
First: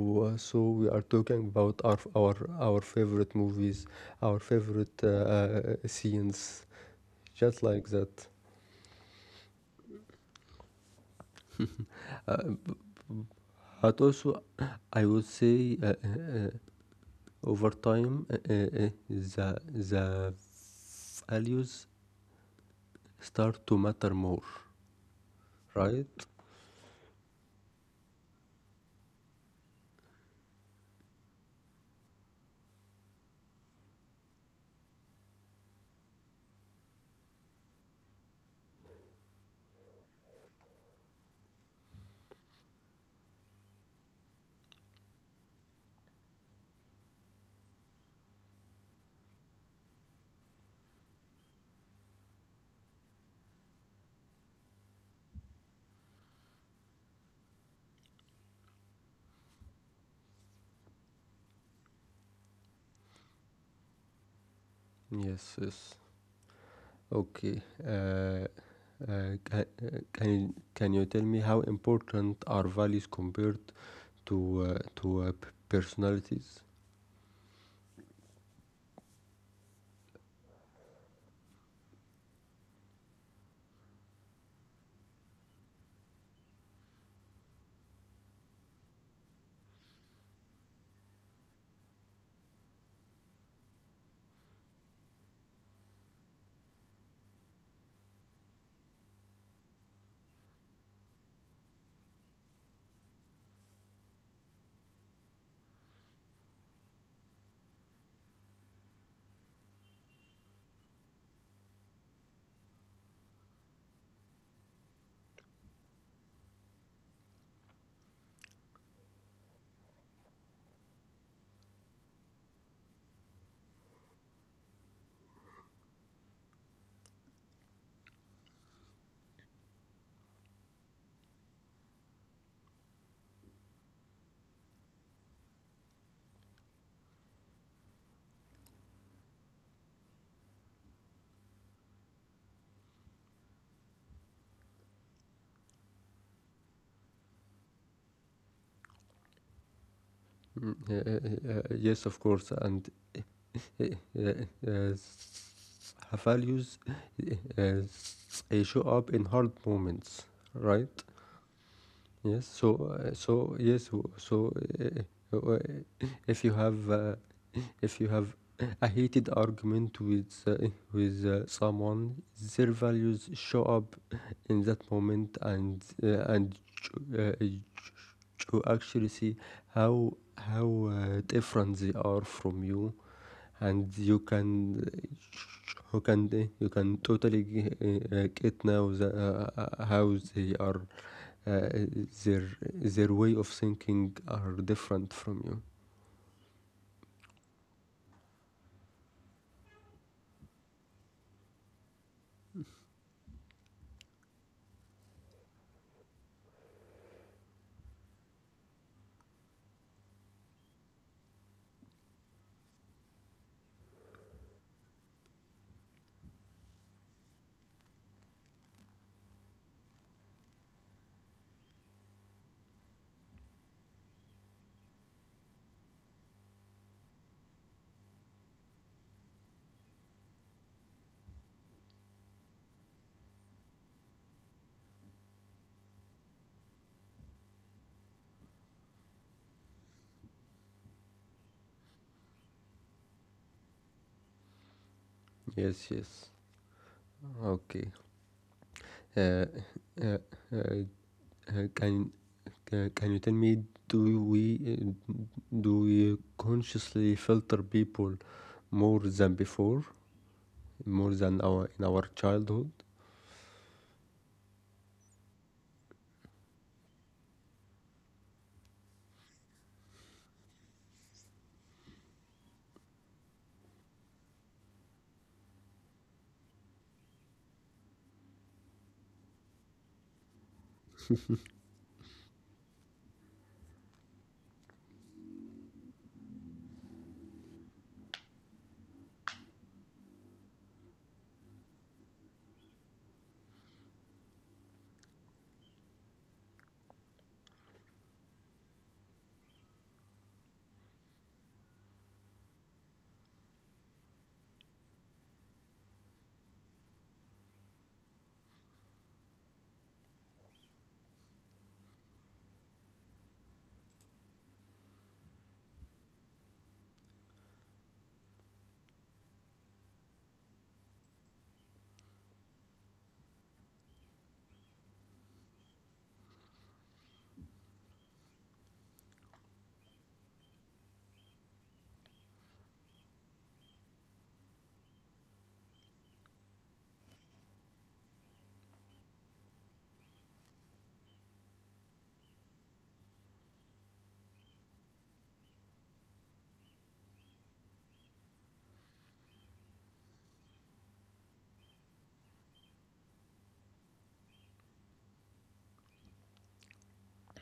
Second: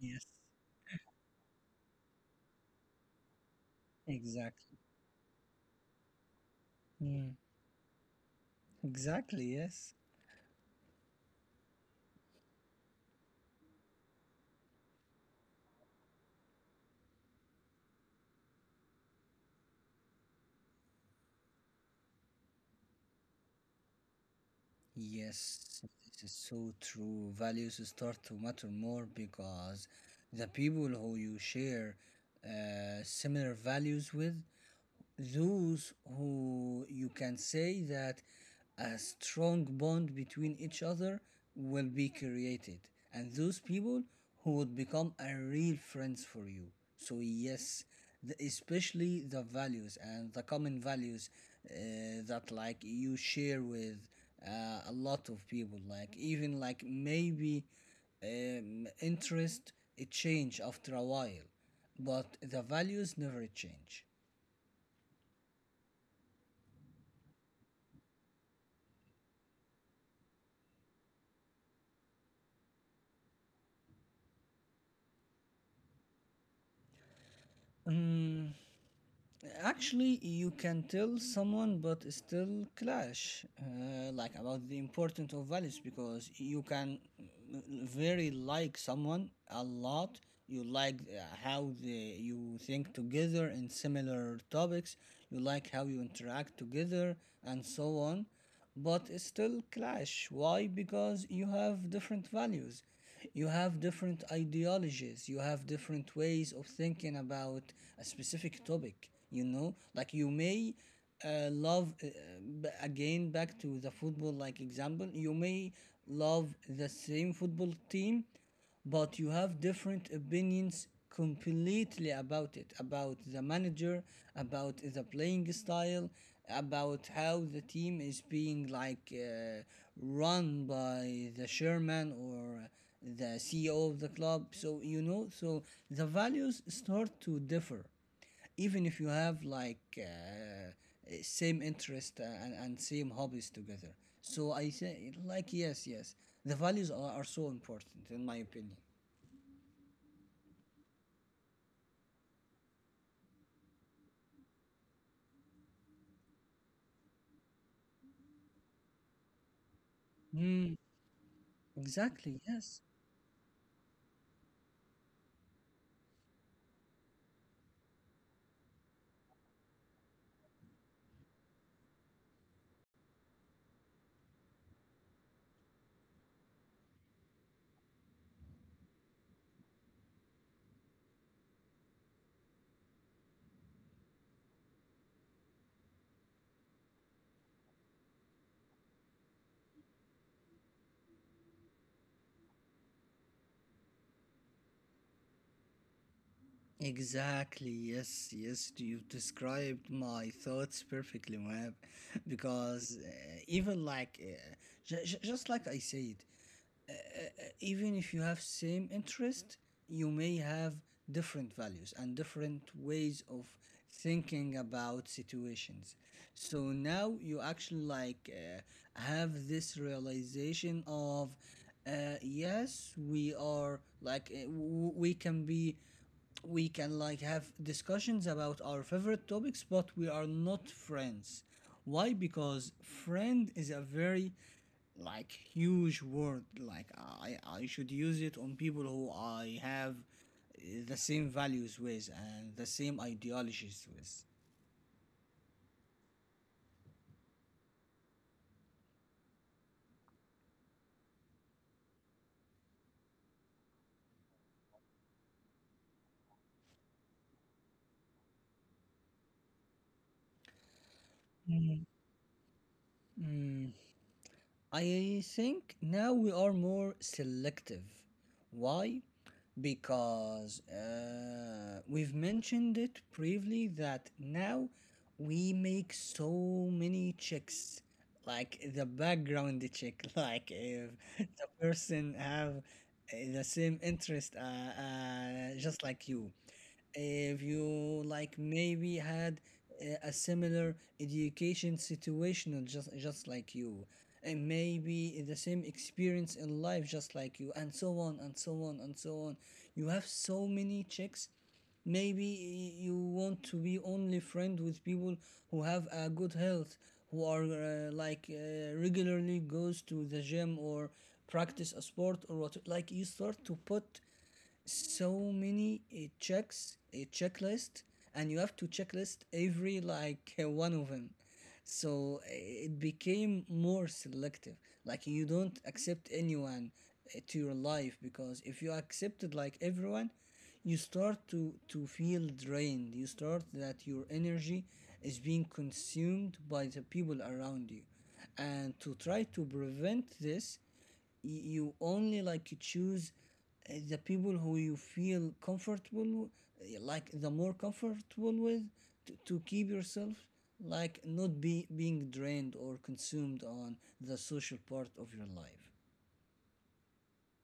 Speaker 2: Yes,
Speaker 1: so we are talking about our favorite movies, our
Speaker 2: exactly.
Speaker 1: favorite scenes,
Speaker 2: Mm,
Speaker 1: just like that,
Speaker 2: exactly, yes.
Speaker 1: uh, but also I would say, over time the values start to matter more,
Speaker 2: Yes,
Speaker 1: right?
Speaker 2: this is so true. Values start to matter more because the people who you share similar values with, those who you can say that a strong bond between each other will be created, and those people who would become a real friends for you. So yes, especially the values and the common values that like you share with a lot of people, like, even like maybe interest it change after a while, but the values never change.
Speaker 1: Yes, yes. Okay, can you tell me how important are values compared to personalities?
Speaker 2: Mm, actually, you can tell someone but still clash like about the importance of values, because you can very like someone a lot, you like you think together in similar topics, you like how you interact together, and so on, but still clash. Why? Because you have different values, you have different ideologies, you have different ways of thinking about a specific topic. You know, like, you may uh, love uh, again, back to the football like example. You may love the same football team, but you have different opinions completely about it, about the manager, about the playing style, about how the team is being like run by the chairman or the CEO of the club, so you know. So the values start to differ, even if you have like same interest and same hobbies together. So I say like, yes, yes, the values are so important in my opinion.
Speaker 1: Mm, yes, of course, and uh, uh, values, uh, they show up in hard moments,
Speaker 2: Mm,
Speaker 1: right? Yes,
Speaker 2: exactly,
Speaker 1: so
Speaker 2: yes.
Speaker 1: so yes, so uh, uh, uh, if you have uh, if you have a heated argument with someone, their values show up in that moment, and you- uh, you actually see how different they are from you, and you can you can totally get now the, how they are, uh, their way of thinking are different from you.
Speaker 2: Exactly, yes, yes. You described my thoughts perfectly, man. <laughs> Because even like, just like I said, even if you have same interest, you may have different values and different ways of thinking about situations. So now you actually like have this realization of, yes, we are like we can be, we can like have discussions about our favorite topics, but we are not friends. Why? Because friend is a very like huge word. Like, I should use it on people who I have the same values with, and the same ideologies with.
Speaker 1: Yes, yes. Okay. Uh, uh, uh, uh, can can you tell me, do we uh, do we consciously filter people more than before, more than our
Speaker 2: Mhm.
Speaker 1: in our childhood?
Speaker 2: Mm, I think now we are more selective. Why? Because we've mentioned it previously that now we make so many checks, like the background check, <laughs> like if the person have the same interest, just like you, if you like maybe had a similar education situation, just like you, and maybe the same experience in life, just like you, and so on, and so on, and so on. You have so many checks. Maybe you want to be only friend with people who have a good health, who are regularly goes to the gym or practice a sport or what. Like, you start to put so many checks, a checklist, and you have to checklist every like one of them. So it became more selective. Like, you don't accept anyone to your life, because if you accepted like everyone, you start to feel drained. You start that your energy is being consumed by the people around you, and to try to prevent this, you only like choose the people who you feel comfortable like, the more comfortable with, to keep yourself like not be being drained or consumed on the social part of your life.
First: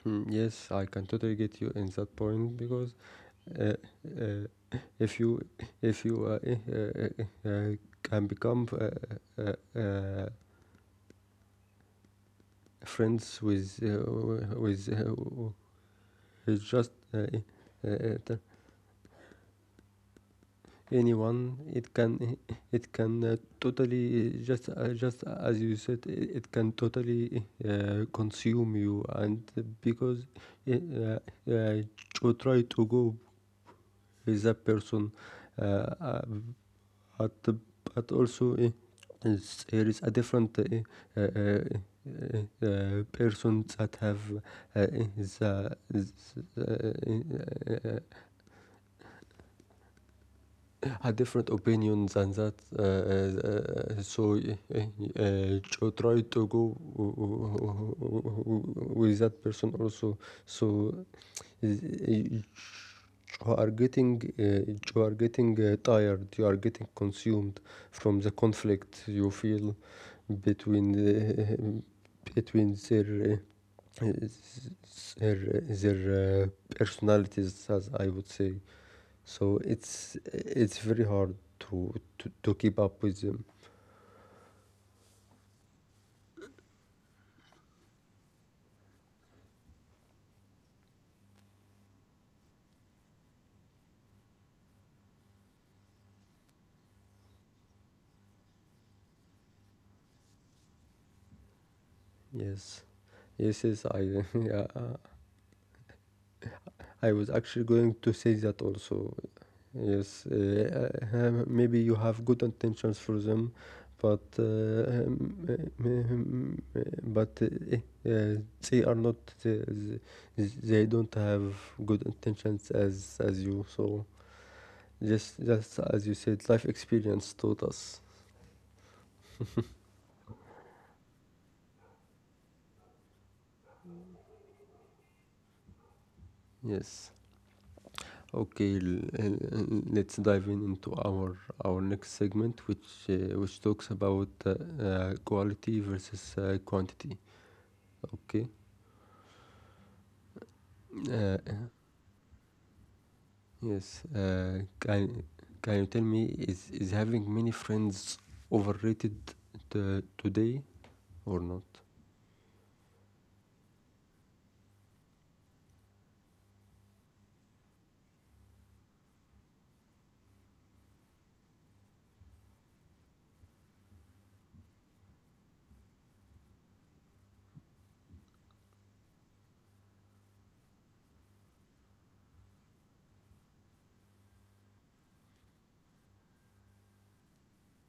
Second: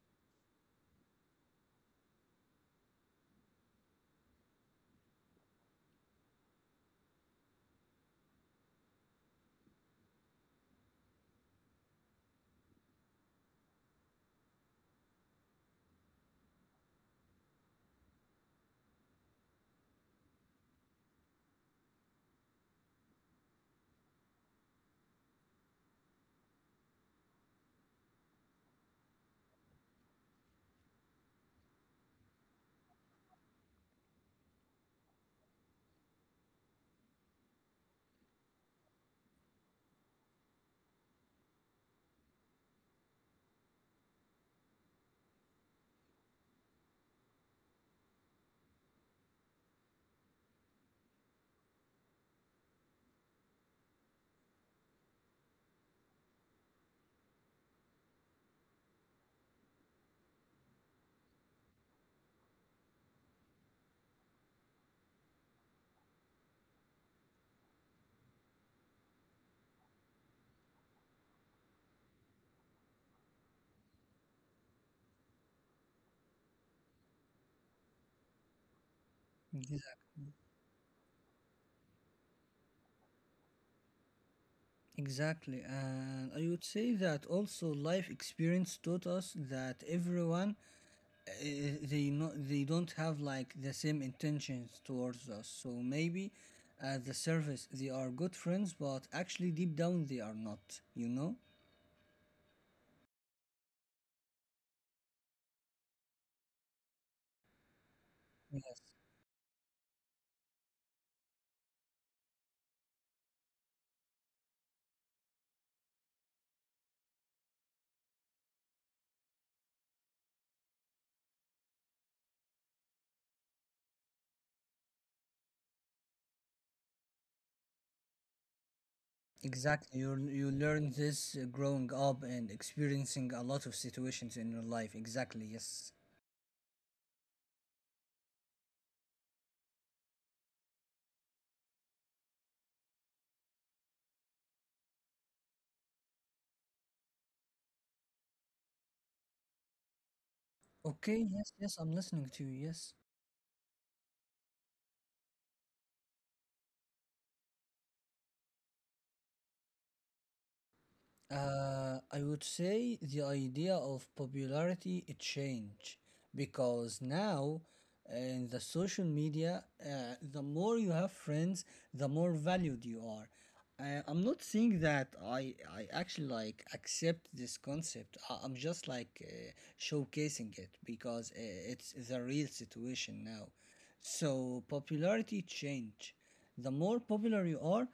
Speaker 1: Mm, yes, I can totally get you in that point because uh, uh, if you if you eh, uh, can become friends with with just uh, t- anyone. It can totally just as you said, it can totally consume you, and because uh, uh, you try to go with that person, uh, uh, at the but also there is a different persons that have uh, is, uh, is, uh, uh, a different opinion than that. So to try to go uh, uh, uh, uh, with that person also. So you you are getting tired, you are getting consumed from the conflict you feel between uh, between their, uh, their, their personalities, as I would say. So it's
Speaker 2: Exactly.
Speaker 1: it's very hard to keep up with them.
Speaker 2: Exactly. And I would say that also life experience taught us that everyone uh, they don't have like the same intentions towards us. So, maybe at the surface they are good friends, but actually deep down they are not. You know?
Speaker 1: Yes, yes, yes, I <laughs> yeah, I was actually going to say that
Speaker 2: Yes,
Speaker 1: also. Yes, maybe you have good intentions for them, but uh, they are not the, they don't have good intentions as you. So just as you said, life experience taught us.
Speaker 2: exactly. You learn this growing up and experiencing a lot of situations in your life. Exactly. Yes.
Speaker 1: Yes. Okay, let's dive in into our next segment, which talks about quality versus quantity. Okay,
Speaker 2: Okay.
Speaker 1: uh,
Speaker 2: Yes. Yes. I'm listening to you. Yes.
Speaker 1: yes, can you tell me, is having many friends overrated today or not?
Speaker 2: I would say the idea of popularity it changed because now in the social media, the more you have friends, the more valued you are. I'm not saying that I actually like accept this concept. I'm just like showcasing it, because it's the real situation now. So popularity change, the more popular you are,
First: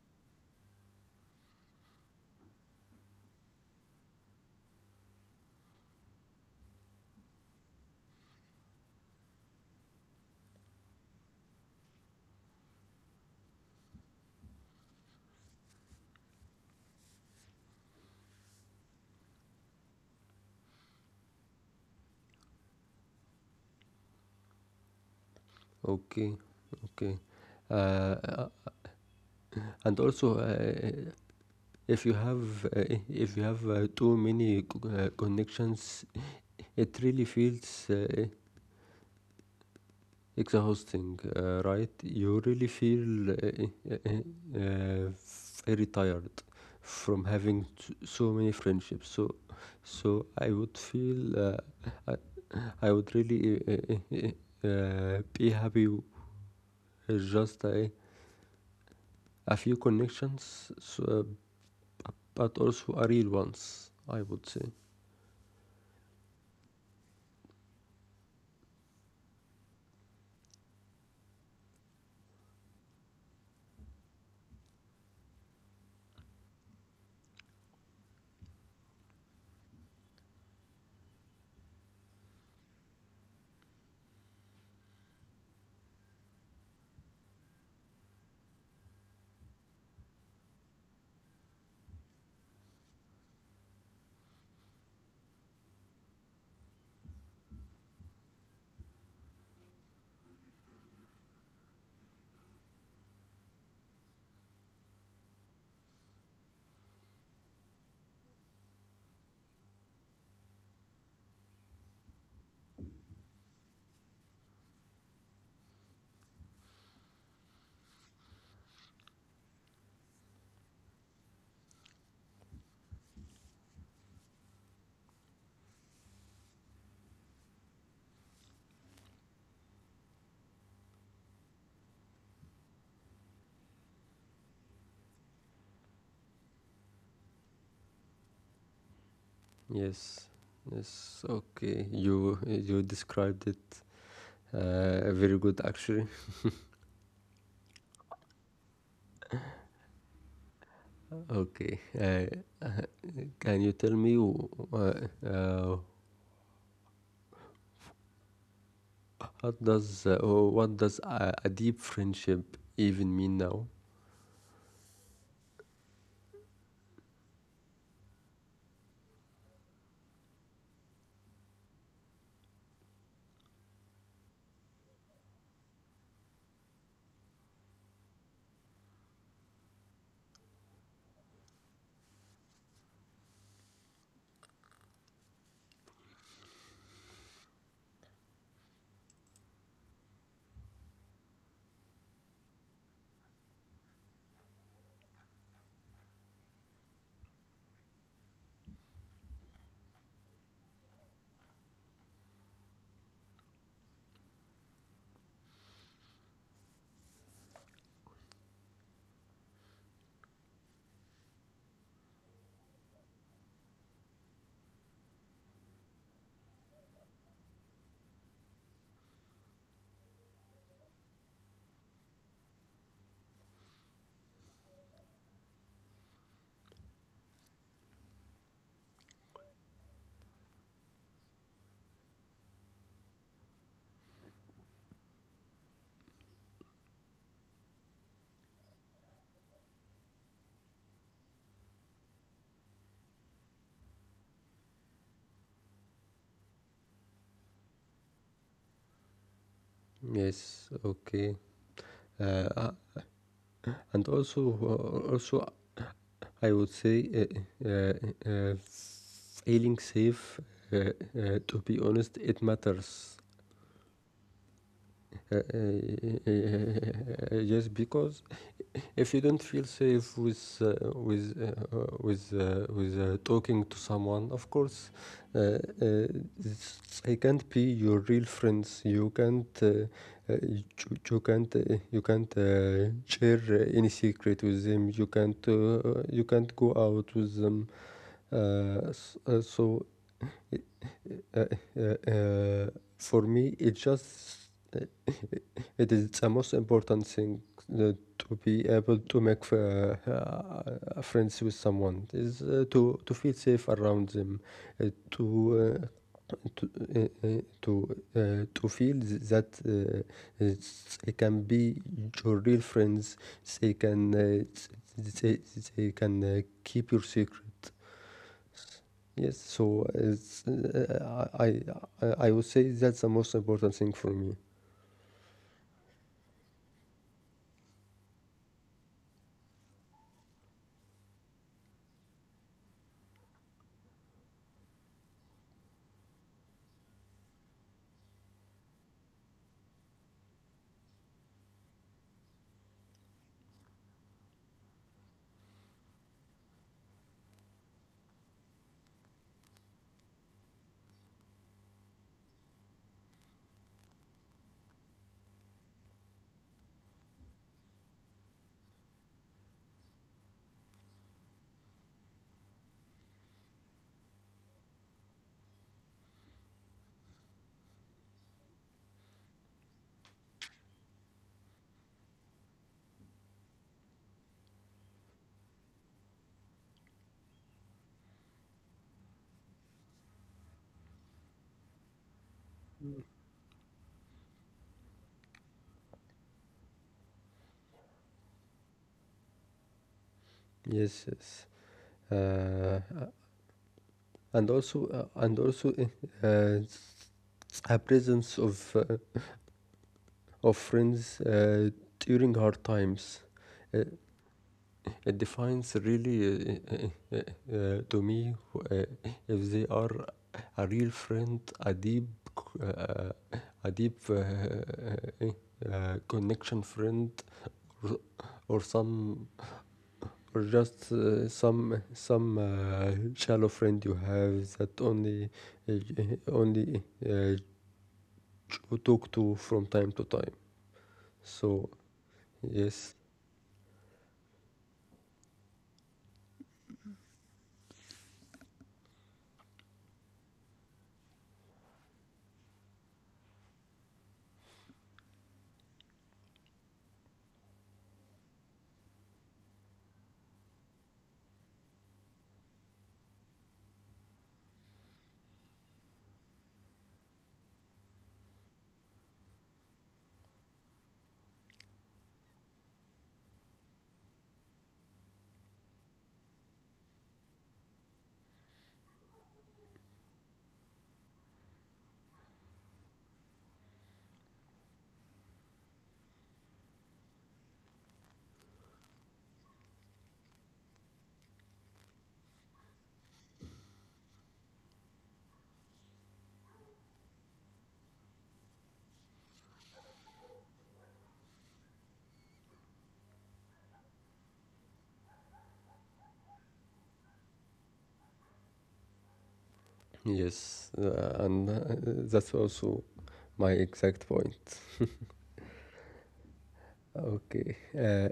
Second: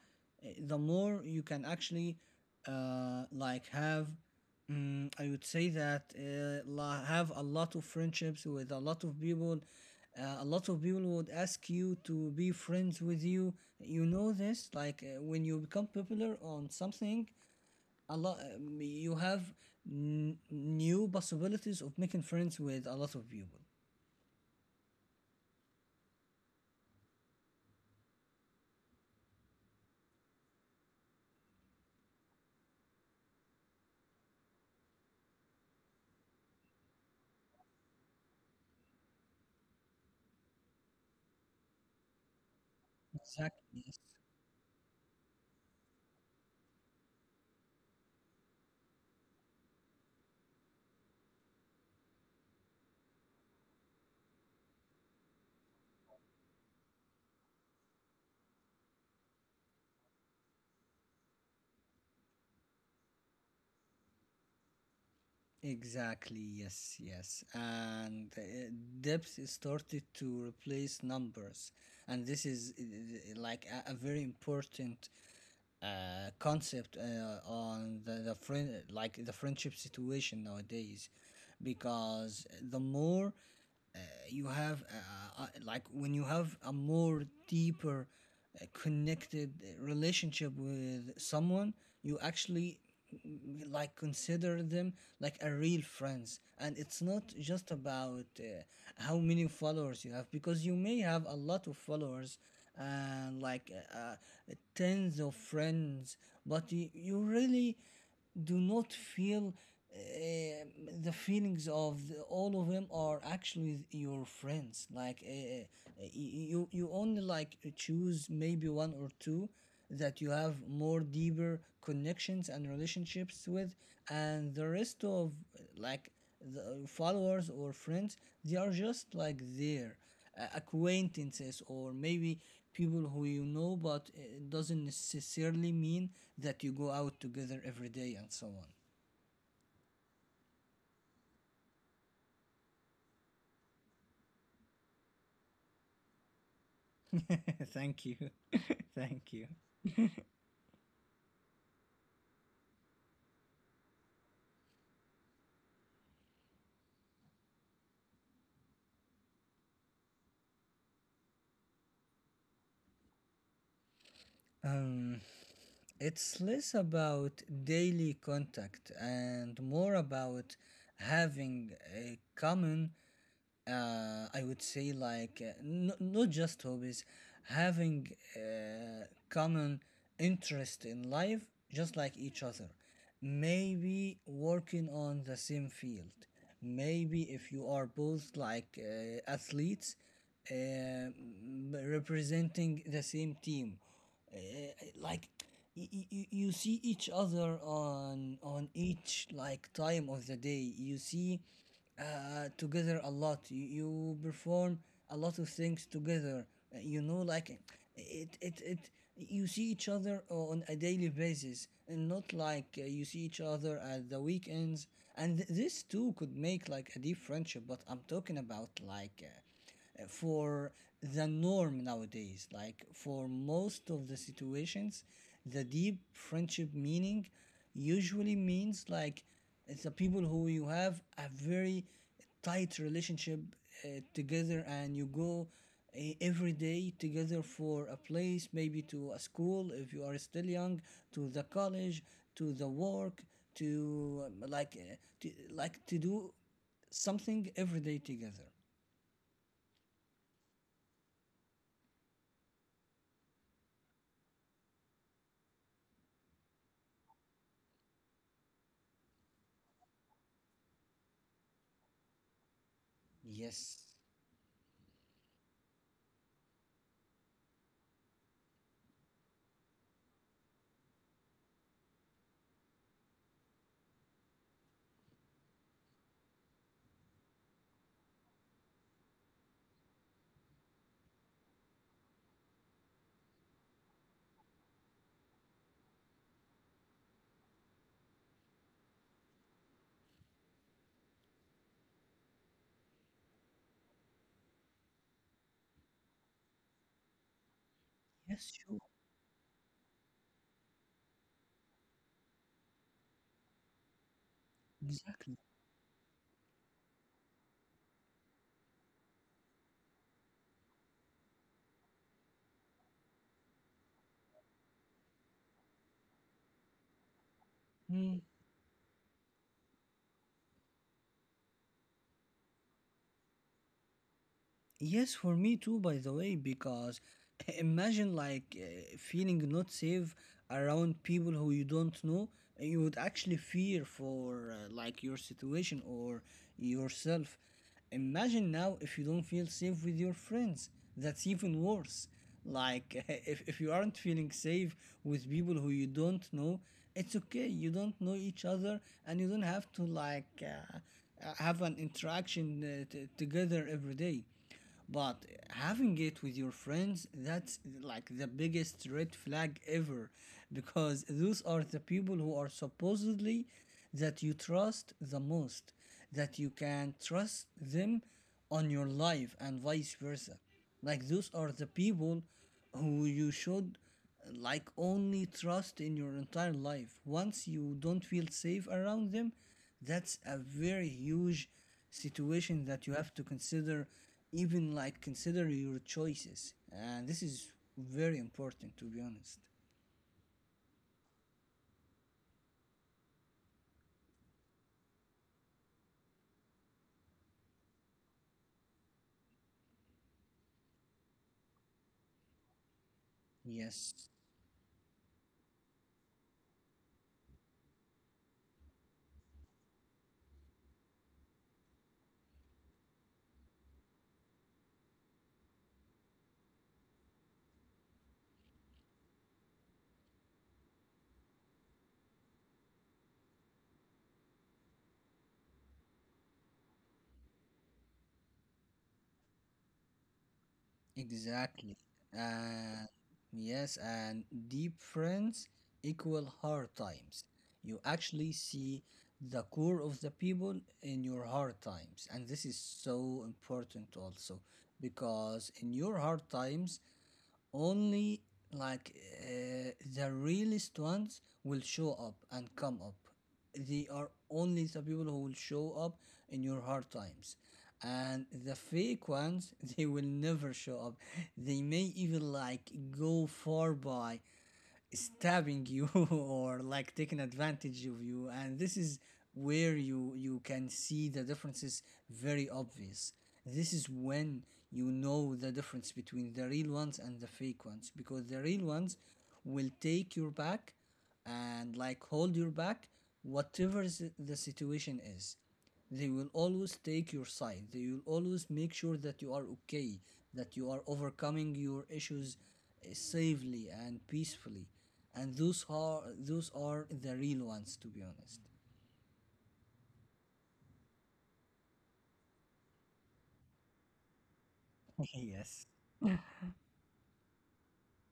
Speaker 2: the more you can actually like have mm, I would say that la- have a lot of friendships with a lot of people. A lot of people would ask you to be friends with you. You know this, like when you become popular on something a lot, you have new possibilities of making friends with a lot of people.
Speaker 1: Okay, okay. Uh, uh, and also, if you have too many connections. It really feels exhausting, right? You really feel
Speaker 2: Exactly.
Speaker 1: very tired from having so many friendships. So, so I would feel I, I would really be happy with just a few connections, so, but also a real ones, I would say.
Speaker 2: Exactly, yes, yes. And depth is started to replace numbers. And this is like a very important concept on the friend, like the friendship situation nowadays, because the more uh, you have like when you have a more deeper connected relationship with someone, you actually like consider them like a real friends. And it's not just about how many followers you have, because you may have a lot of followers and like tens of friends, but you really do not feel the feelings of the, all of them are actually your friends. Like you only like choose maybe one or two that you have more deeper connections and relationships with, and the rest of, like, the followers or friends, they are just like there, acquaintances or maybe people who you know, but it doesn't necessarily mean that you go out together every day and so on.
Speaker 1: Yes, yes. Okay, you described it very good actually.
Speaker 2: <laughs> Thank you. <laughs> Thank you.
Speaker 1: Okay. Can you tell me, what does a deep friendship even mean now?
Speaker 2: um, it's less about daily contact and more about having a common, I would say like not just hobbies, having uh, common interest in life, just like each other. Maybe working on the same field. Maybe if you are both like athletes, representing the same team, uh, like you see each other on each like time of the day. You see together a lot. You perform a lot of things together. You know, like it you see each other on a daily basis, and not like you see each other at the weekends. And this too could make like a deep friendship, but I'm talking about like for the norm nowadays. Like for most of the situations, the deep friendship meaning usually means like it's the people who you have a very tight relationship together, and you go every day together for a place, maybe to a school if you are still young, to the college, to the work, to like like to do something every day together.
Speaker 1: Yes, okay. Uh, uh, and also, also, I would say uh, feeling safe. Uh, to be honest, it matters.
Speaker 2: Yes.
Speaker 1: Just because, if you don't feel safe with with talking to someone, of course, uh, uh, they can't be your real friends. You can't uh, you, share any secret with them. You can't you can't go out with them. Uh, s- uh, so uh, uh, uh, for me, it just uh, it is the most important thing uh, to
Speaker 2: Yes,
Speaker 1: be
Speaker 2: sure.
Speaker 1: able to make friends with someone. Is to feel safe around them, uh,
Speaker 2: Exactly.
Speaker 1: to uh, to uh, uh, to, to feel that they can be your real friends. They can uh, th- they, they can keep your secret.
Speaker 2: Mm.
Speaker 1: Yes, so it's, I would say that's the most important thing for me.
Speaker 2: Yes, for me too, by the way, because <laughs> imagine like feeling not safe around people who you don't know. You would actually fear for like your situation or yourself. Imagine now if you don't feel safe with your friends. That's even worse. Like <laughs> if you aren't feeling safe with people who you don't know, it's okay. You don't know each other, and you don't have to like have an interaction together every day, but having it with your friends, that's like the biggest red flag ever, because those are the people who are supposedly that you trust the most, that you can trust them on your life and vice versa. Like those are the people who you should like only trust in your entire life. Once you don't feel safe around them, that's a very huge situation that you have to consider, even like consider your choices. And this is very important, to be honest.
Speaker 1: Yes, yes. uh, and also, a presence of friends during hard times. Uh,
Speaker 2: Yes.
Speaker 1: it defines really to me uh, if they are a real friend, a deep, uh, a deep connection friend, or some or just some shallow friend you have that uh, only we talk to from time to time. So
Speaker 2: Exactly. And
Speaker 1: yes,
Speaker 2: yes, and deep friends equal hard times. You actually see the core of the people in your hard times, and this is so important also, because in your hard times, only, like, the realist ones will show up and come up. They are only the people who will show up in your hard times, and the fake ones <laughs> they will never show up. They may even like go far by stabbing you <laughs> or like taking advantage of you. And this is where you can see the differences very obvious. This is when you know the difference between the real ones and the fake ones, because the real ones will take your back and like hold your back, whatever the situation is. They will always take your side. They will always make sure that you are okay, that you are overcoming your issues safely and peacefully. And those are, those are the real ones, to be honest.
Speaker 1: yes, and that's also my exact point.
Speaker 2: <laughs> Yes.
Speaker 1: Okay,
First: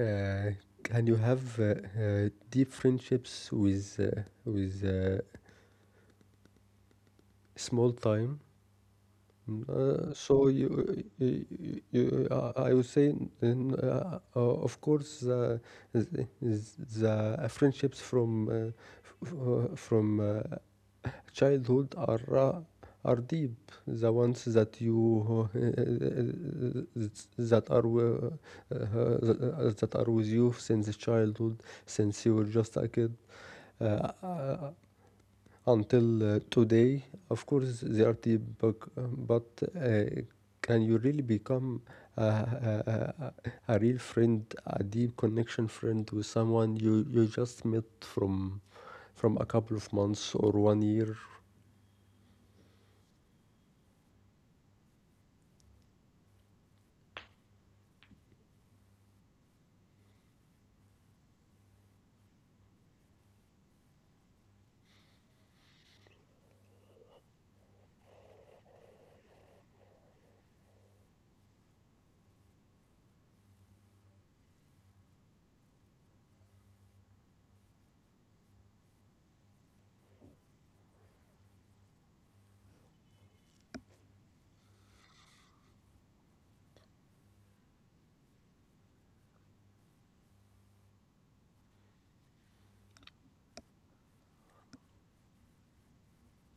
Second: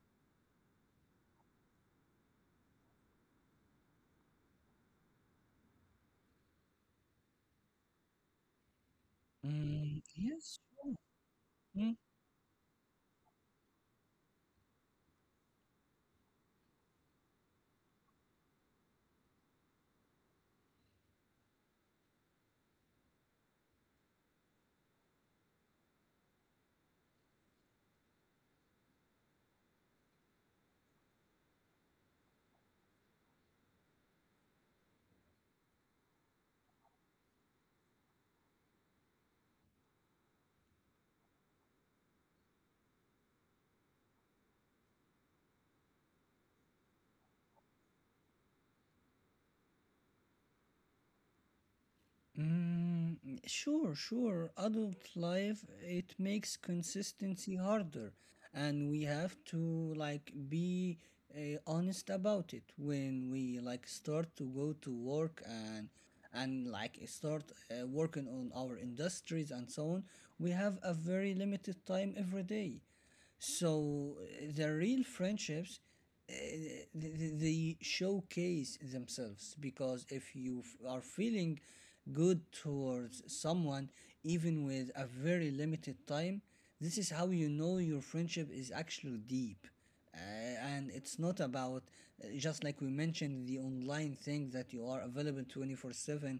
Speaker 1: uh, can you have deep friendships with small time?
Speaker 2: Mm,
Speaker 1: So,
Speaker 2: yes, sure. Mm,
Speaker 1: I would say, of course, the friendships from childhood are are deep, the ones that you <laughs> that are wi- that are with you since childhood, since you were just a kid uh, uh, until today, of course they are deep, but, but uh, can you really become a, a, a real friend, a deep connection friend, with someone you just met from a couple of months or one year?
Speaker 2: mm, sure, sure. Adult life, it makes consistency harder, and we have to like be honest about it when we like start to go to work and like start working on our industries and so on. We have a very limited time every day. So the real friendships, uh, th- they showcase themselves, because if you are feeling good towards someone, even with a very limited time, this is how you know your friendship is actually deep. Uh, and it's not about just like we mentioned, the online thing that you are available 24/7,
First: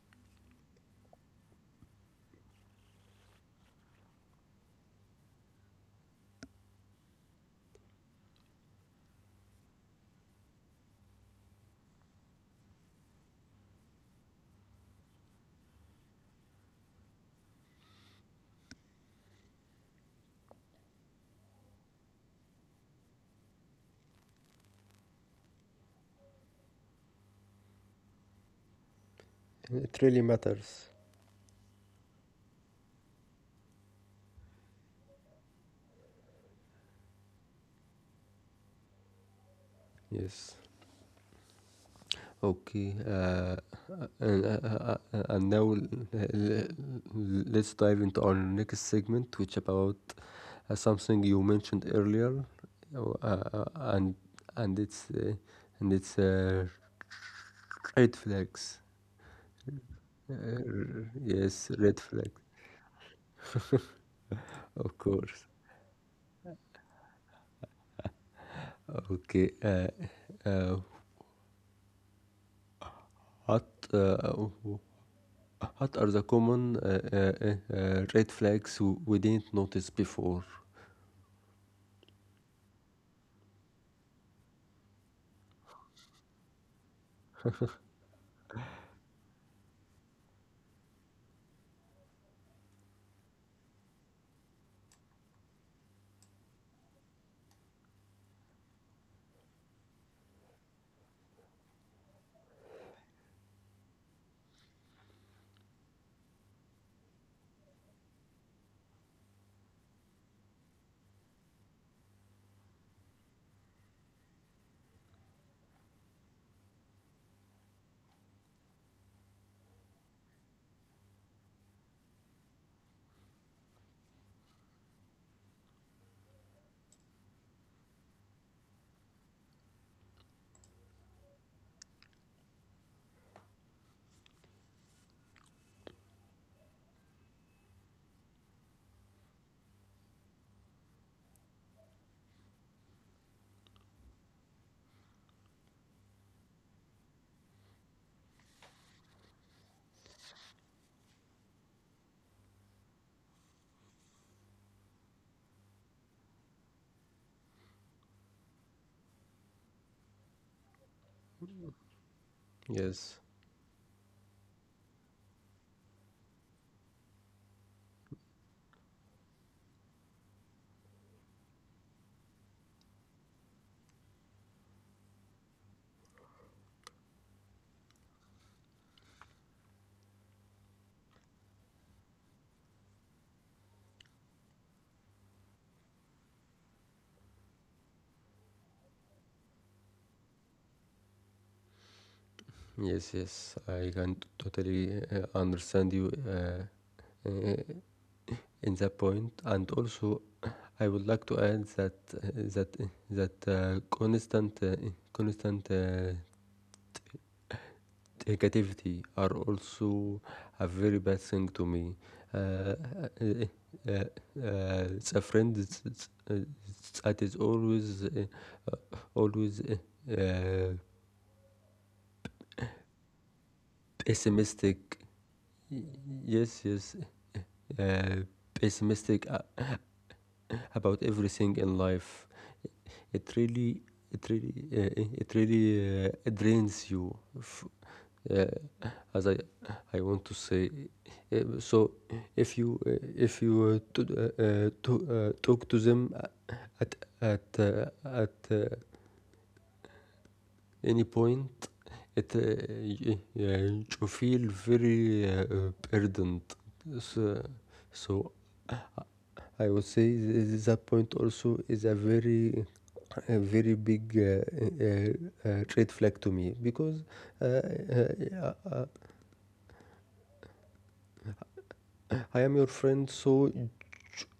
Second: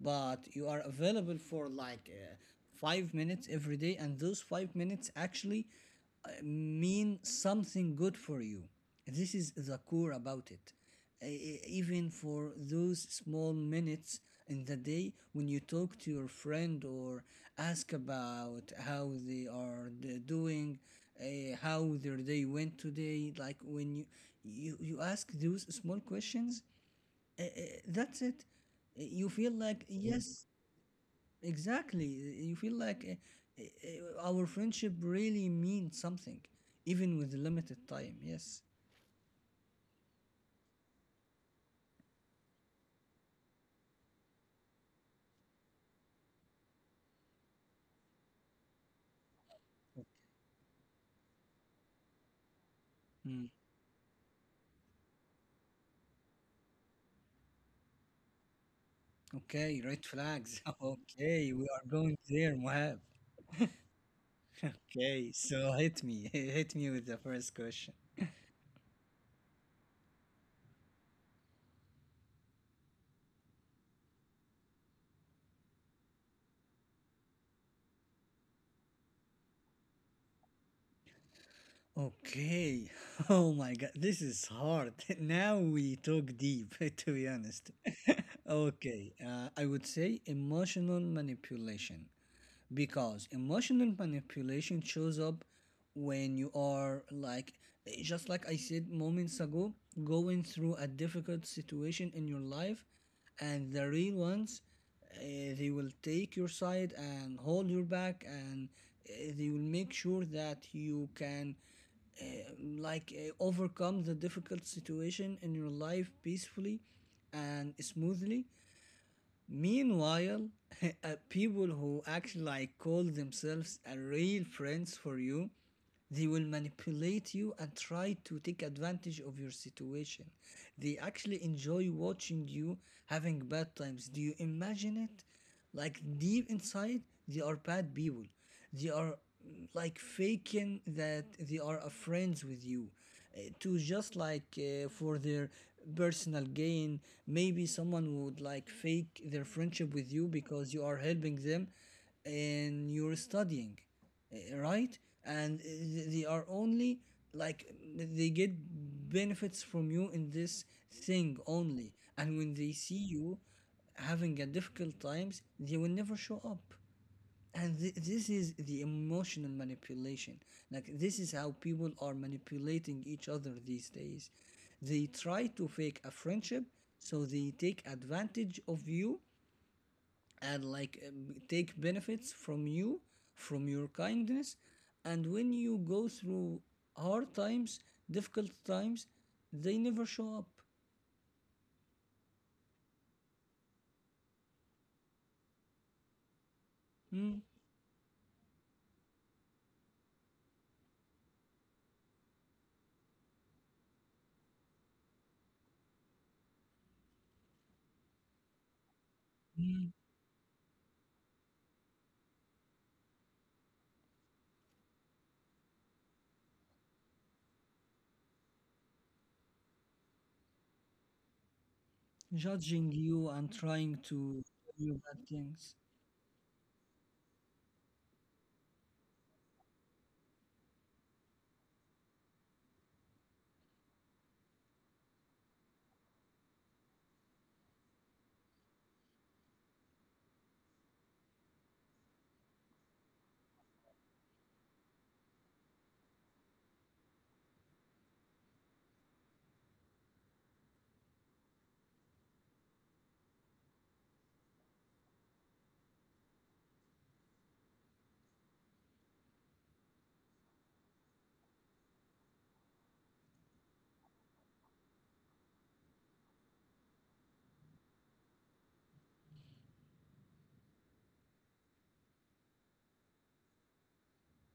Speaker 2: but you are available for like 5 minutes every day, and those 5 minutes actually mean something good for you. This is the core about it. Even for those small minutes in the day, when you talk to your friend or ask about how they are doing, how their day went today, like when you ask those small questions, uh, uh, that's it. You feel like,
Speaker 1: It
Speaker 2: yeah,
Speaker 1: really
Speaker 2: yes.
Speaker 1: matters.
Speaker 2: Exactly. You feel like our friendship really means something, even with limited time. Yes.
Speaker 1: Yes. Okay. And now, let's dive into our next segment, which about something you mentioned earlier, uh,
Speaker 2: Hmm.
Speaker 1: uh, and and it's uh, and it's red flags.
Speaker 2: Okay, red flags. <laughs> Okay, we
Speaker 1: Yes,
Speaker 2: are
Speaker 1: red
Speaker 2: going
Speaker 1: flags.
Speaker 2: there, Mohab. <laughs>
Speaker 1: Of
Speaker 2: Okay,
Speaker 1: course.
Speaker 2: so hit me. <laughs> Hit me with the first question.
Speaker 1: Okay. Uh, what uh, What are the common red flags we didn't notice before?
Speaker 2: Okay. <laughs> Oh my God, this is hard. <laughs> Now we talk deep, <laughs> to be honest. <laughs> Okay, I would say emotional manipulation, because emotional manipulation shows up when you are like, just like I said moments ago, going through a difficult situation in your life. And the real ones, uh, they will take your side and hold your back, and they will make sure that you can uh, overcome the difficult situation in your life peacefully and smoothly. Meanwhile, <laughs> people who actually like call themselves a real friends for you, they will manipulate you and try to take advantage of your situation. They actually enjoy watching you having bad times. Do you imagine it? Like deep inside, they are bad people. They are, like, faking that they are a friends with you, to just like for their personal gain. Maybe someone would like fake their friendship with you because you are helping them and you're studying, right? And they are only, like, they get benefits from you in this thing only. And when they see
Speaker 1: Yes,
Speaker 2: you having a difficult times, they will never show up. And this is the emotional manipulation. Like this is how people are manipulating each other these days. They try to fake a friendship, so they take advantage of you and like take benefits from you, from your kindness. And when you go through hard times, difficult times, they never show up.
Speaker 1: yes, yes. I can totally understand you
Speaker 2: Mm.
Speaker 1: uh, in that point. And also, I would like to add that uh, that constant negativity are
Speaker 2: Mm,
Speaker 1: also a very bad thing to me. Uh, uh, it's a friend, that is always always
Speaker 2: judging you and trying to tell you
Speaker 1: pessimistic.
Speaker 2: bad things.
Speaker 1: Yes, yes, uh, pessimistic, <laughs> about everything in life. It really, it really drains you. Uh, as I want to say. So if you talk to them at at any point, it yeah, you feel very burdened. So, so I would say that point also is a very big red flag to me, because uh, uh, uh, I am your friend, so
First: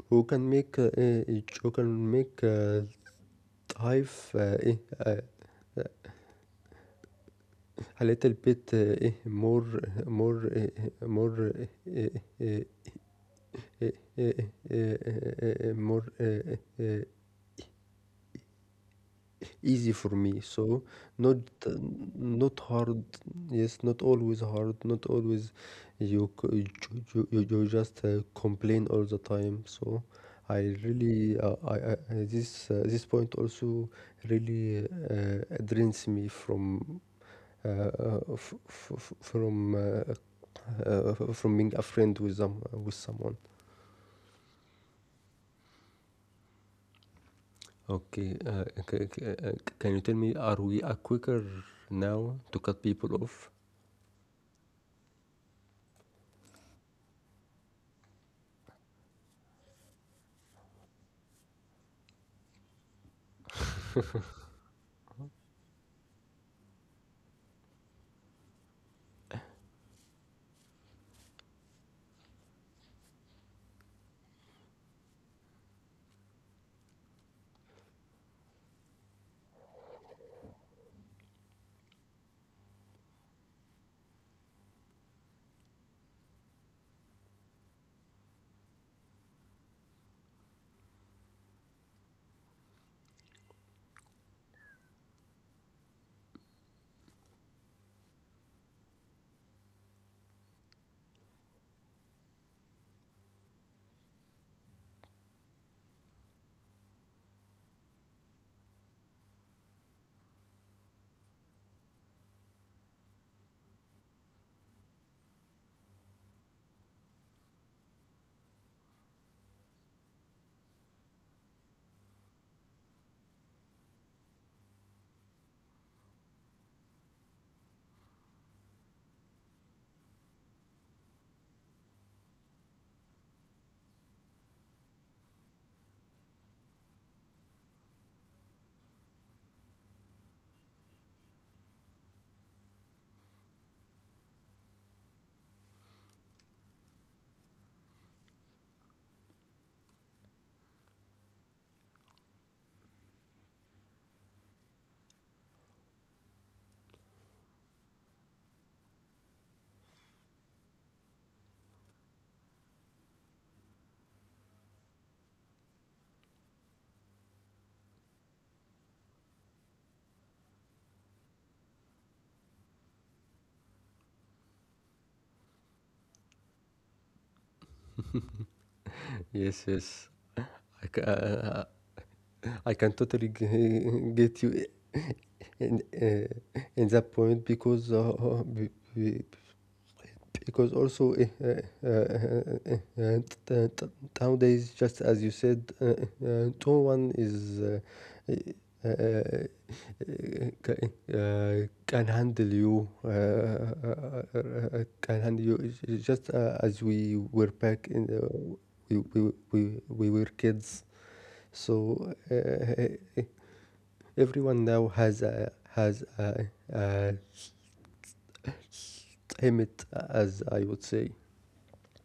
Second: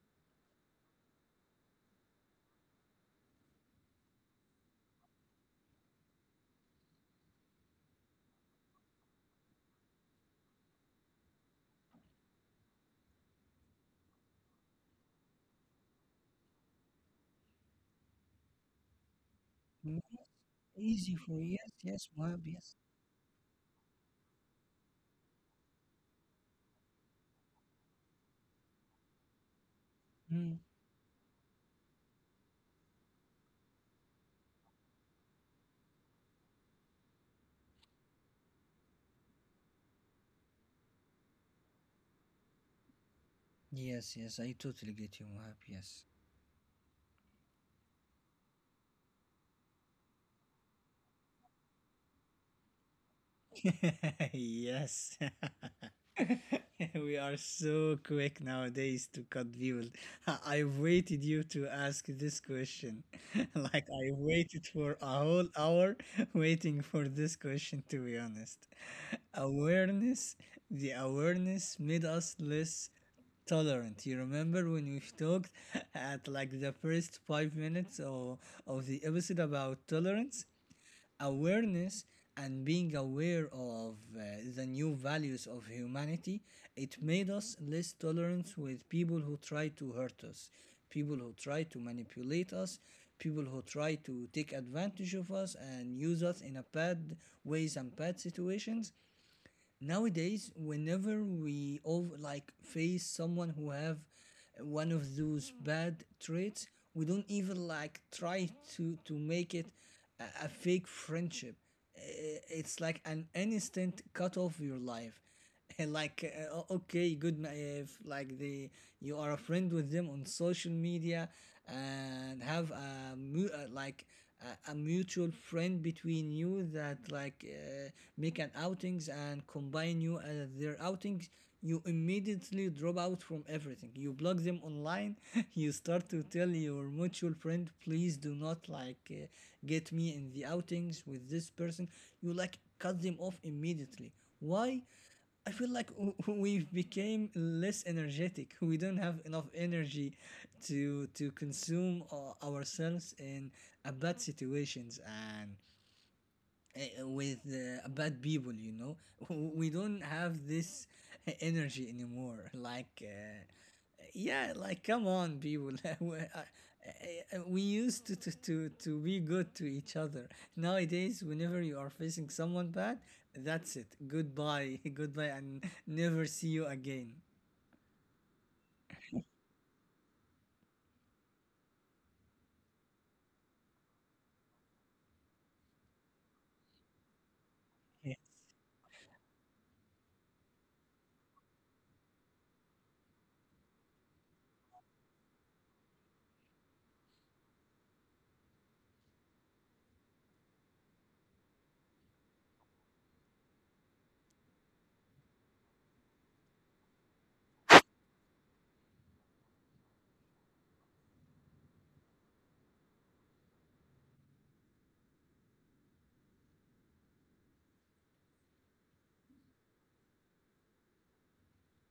Speaker 1: who can make life uh, a little bit eh, more more eh, more eh, eh, eh, eh, eh, eh, more eh, eh, easy
Speaker 2: Mm,
Speaker 1: for me, so
Speaker 2: easy
Speaker 1: not
Speaker 2: for you. Yes, yes, Mohab,
Speaker 1: not
Speaker 2: yes.
Speaker 1: hard. Yes, not always hard. Not always. You just complain all the time. So
Speaker 2: Mm,
Speaker 1: I really this point also really drains me from f- f- f- from being a friend with someone.
Speaker 2: yes, yes, I totally get you, Mohab, yes.
Speaker 1: Okay, can you tell me, are we quicker now to cut people off?
Speaker 2: <laughs> Yes. <laughs> <laughs> We are so quick nowadays to cut people. <laughs> I waited you to ask this question. <laughs> Like, I waited for a whole hour <laughs> waiting for this question, to be honest. Awareness, the awareness made us less tolerant. You remember when we talked <laughs> at like the first 5 minutes of the episode about tolerance? Awareness and being aware of the new values of humanity, it made us less tolerant with people who try to hurt us, people who try to manipulate us, people who try to take advantage of us and use us in a bad ways and bad situations. Nowadays, whenever we over like face someone who have one of those bad traits, we don't even like try to make it a fake friendship. It's like an instant cut off your life. <laughs> Like okay, good, if like the, you are a friend with them on social media and have a like a mutual friend between you, that like make an outings and combine you as their outings, you immediately drop out from everything. You block them online. <laughs> You start to tell your mutual friend, please do not like get me in the outings with this person. You like cut them off immediately. Why? I feel like <laughs> we became less energetic. We don't have enough energy to consume ourselves in a bad situations and with bad people. You know, <laughs> we don't have this energy anymore. Like yeah, like come on, people. <laughs> We I- we used to, to be good to each other. Nowadays, whenever you are facing someone bad, that's it. Goodbye, <laughs> goodbye, and never see you again.
Speaker 1: Yes, yes. I, ca- uh, I can totally <laughs> get you in that point because
Speaker 2: Yeah.
Speaker 1: be- because also uh, uh, uh, uh, t- t- nowadays, just as you said, no one is can handle you. Can handle you. It's Just as we were back in, we were kids. So everyone now has a limit, as I would say.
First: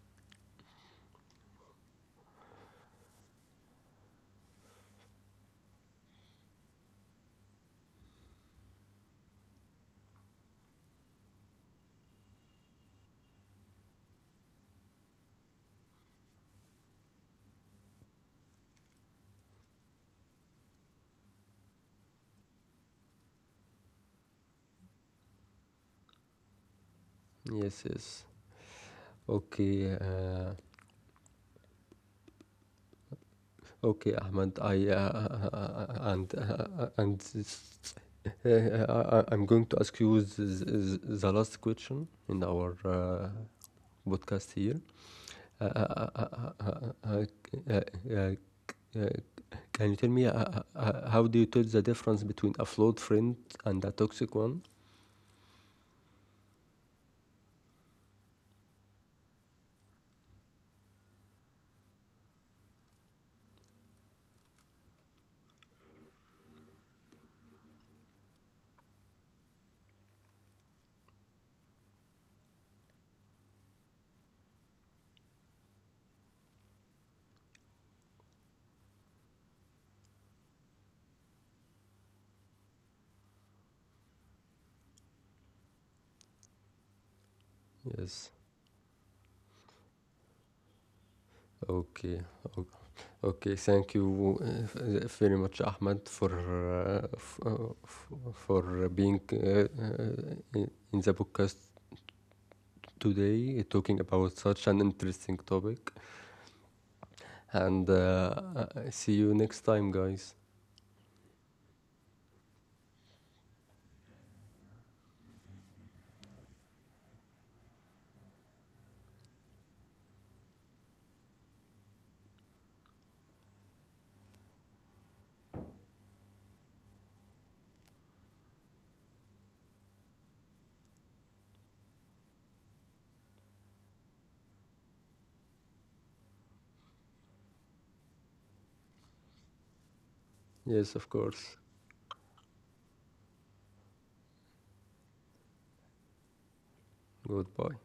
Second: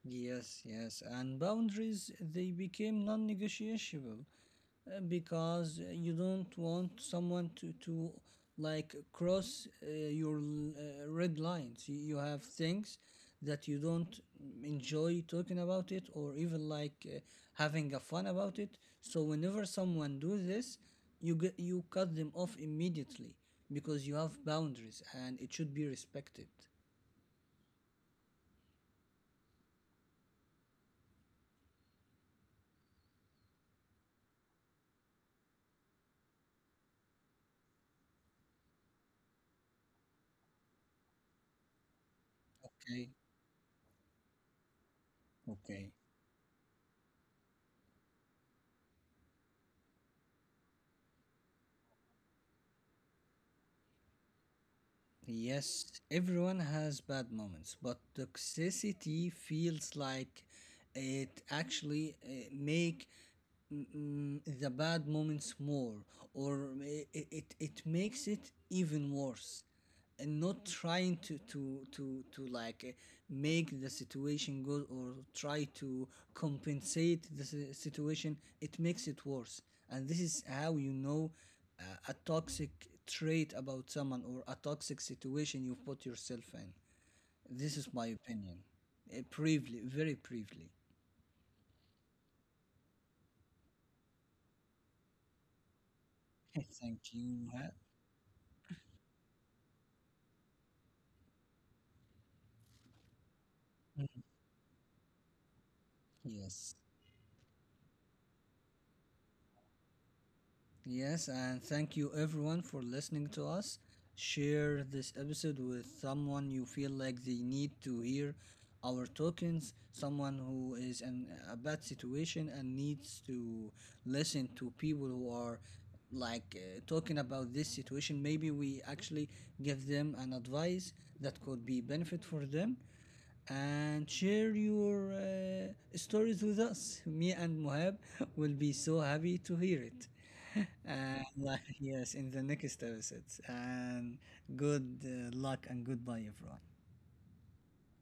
Speaker 2: Yes, yes, and boundaries, they became non-negotiable, because you don't want someone to like cross your red lines. You have things that you don't enjoy talking about it, or even like having a fun about it. So whenever someone do this, you cut them off immediately, because you have boundaries and it should be respected.
Speaker 1: Yes, yes. Okay, okay, Ahmad. I and I'm going to ask you the last question in our
Speaker 2: Okay.
Speaker 1: podcast here. Uh, uh,
Speaker 2: Okay.
Speaker 1: uh, uh, uh, uh, uh, uh, can you tell me, how do you tell the difference between a flawed friend and a toxic one?
Speaker 2: Yes, everyone has bad moments, but toxicity feels like it actually make, the bad moments more, or it makes it even worse, and not trying to like make the situation good or try to compensate the situation. It makes it worse. And this is how you know a toxic trait about someone, or a toxic situation you put yourself in. This is my
Speaker 1: Yes.
Speaker 2: opinion. Briefly, very briefly.
Speaker 1: Okay. Okay, thank you very much, Ahmad,
Speaker 2: <laughs> Thank you.
Speaker 1: for being uh, in the podcast today, talking about such an interesting topic.
Speaker 2: Yes.
Speaker 1: And I see you next time, guys.
Speaker 2: Yes, and thank you everyone for listening to us. Share this episode with someone you feel like they need to hear our tokens, someone who is in a bad situation and needs to listen to people who are like talking about this situation. Maybe we actually give them an advice that could be benefit for them, and share your stories with us. Me and Mohab will be so happy to hear it.
Speaker 1: Yes, of
Speaker 2: And like,
Speaker 1: course.
Speaker 2: <laughs> yes, in the next episodes. And good luck and goodbye, everyone.
Speaker 1: Goodbye.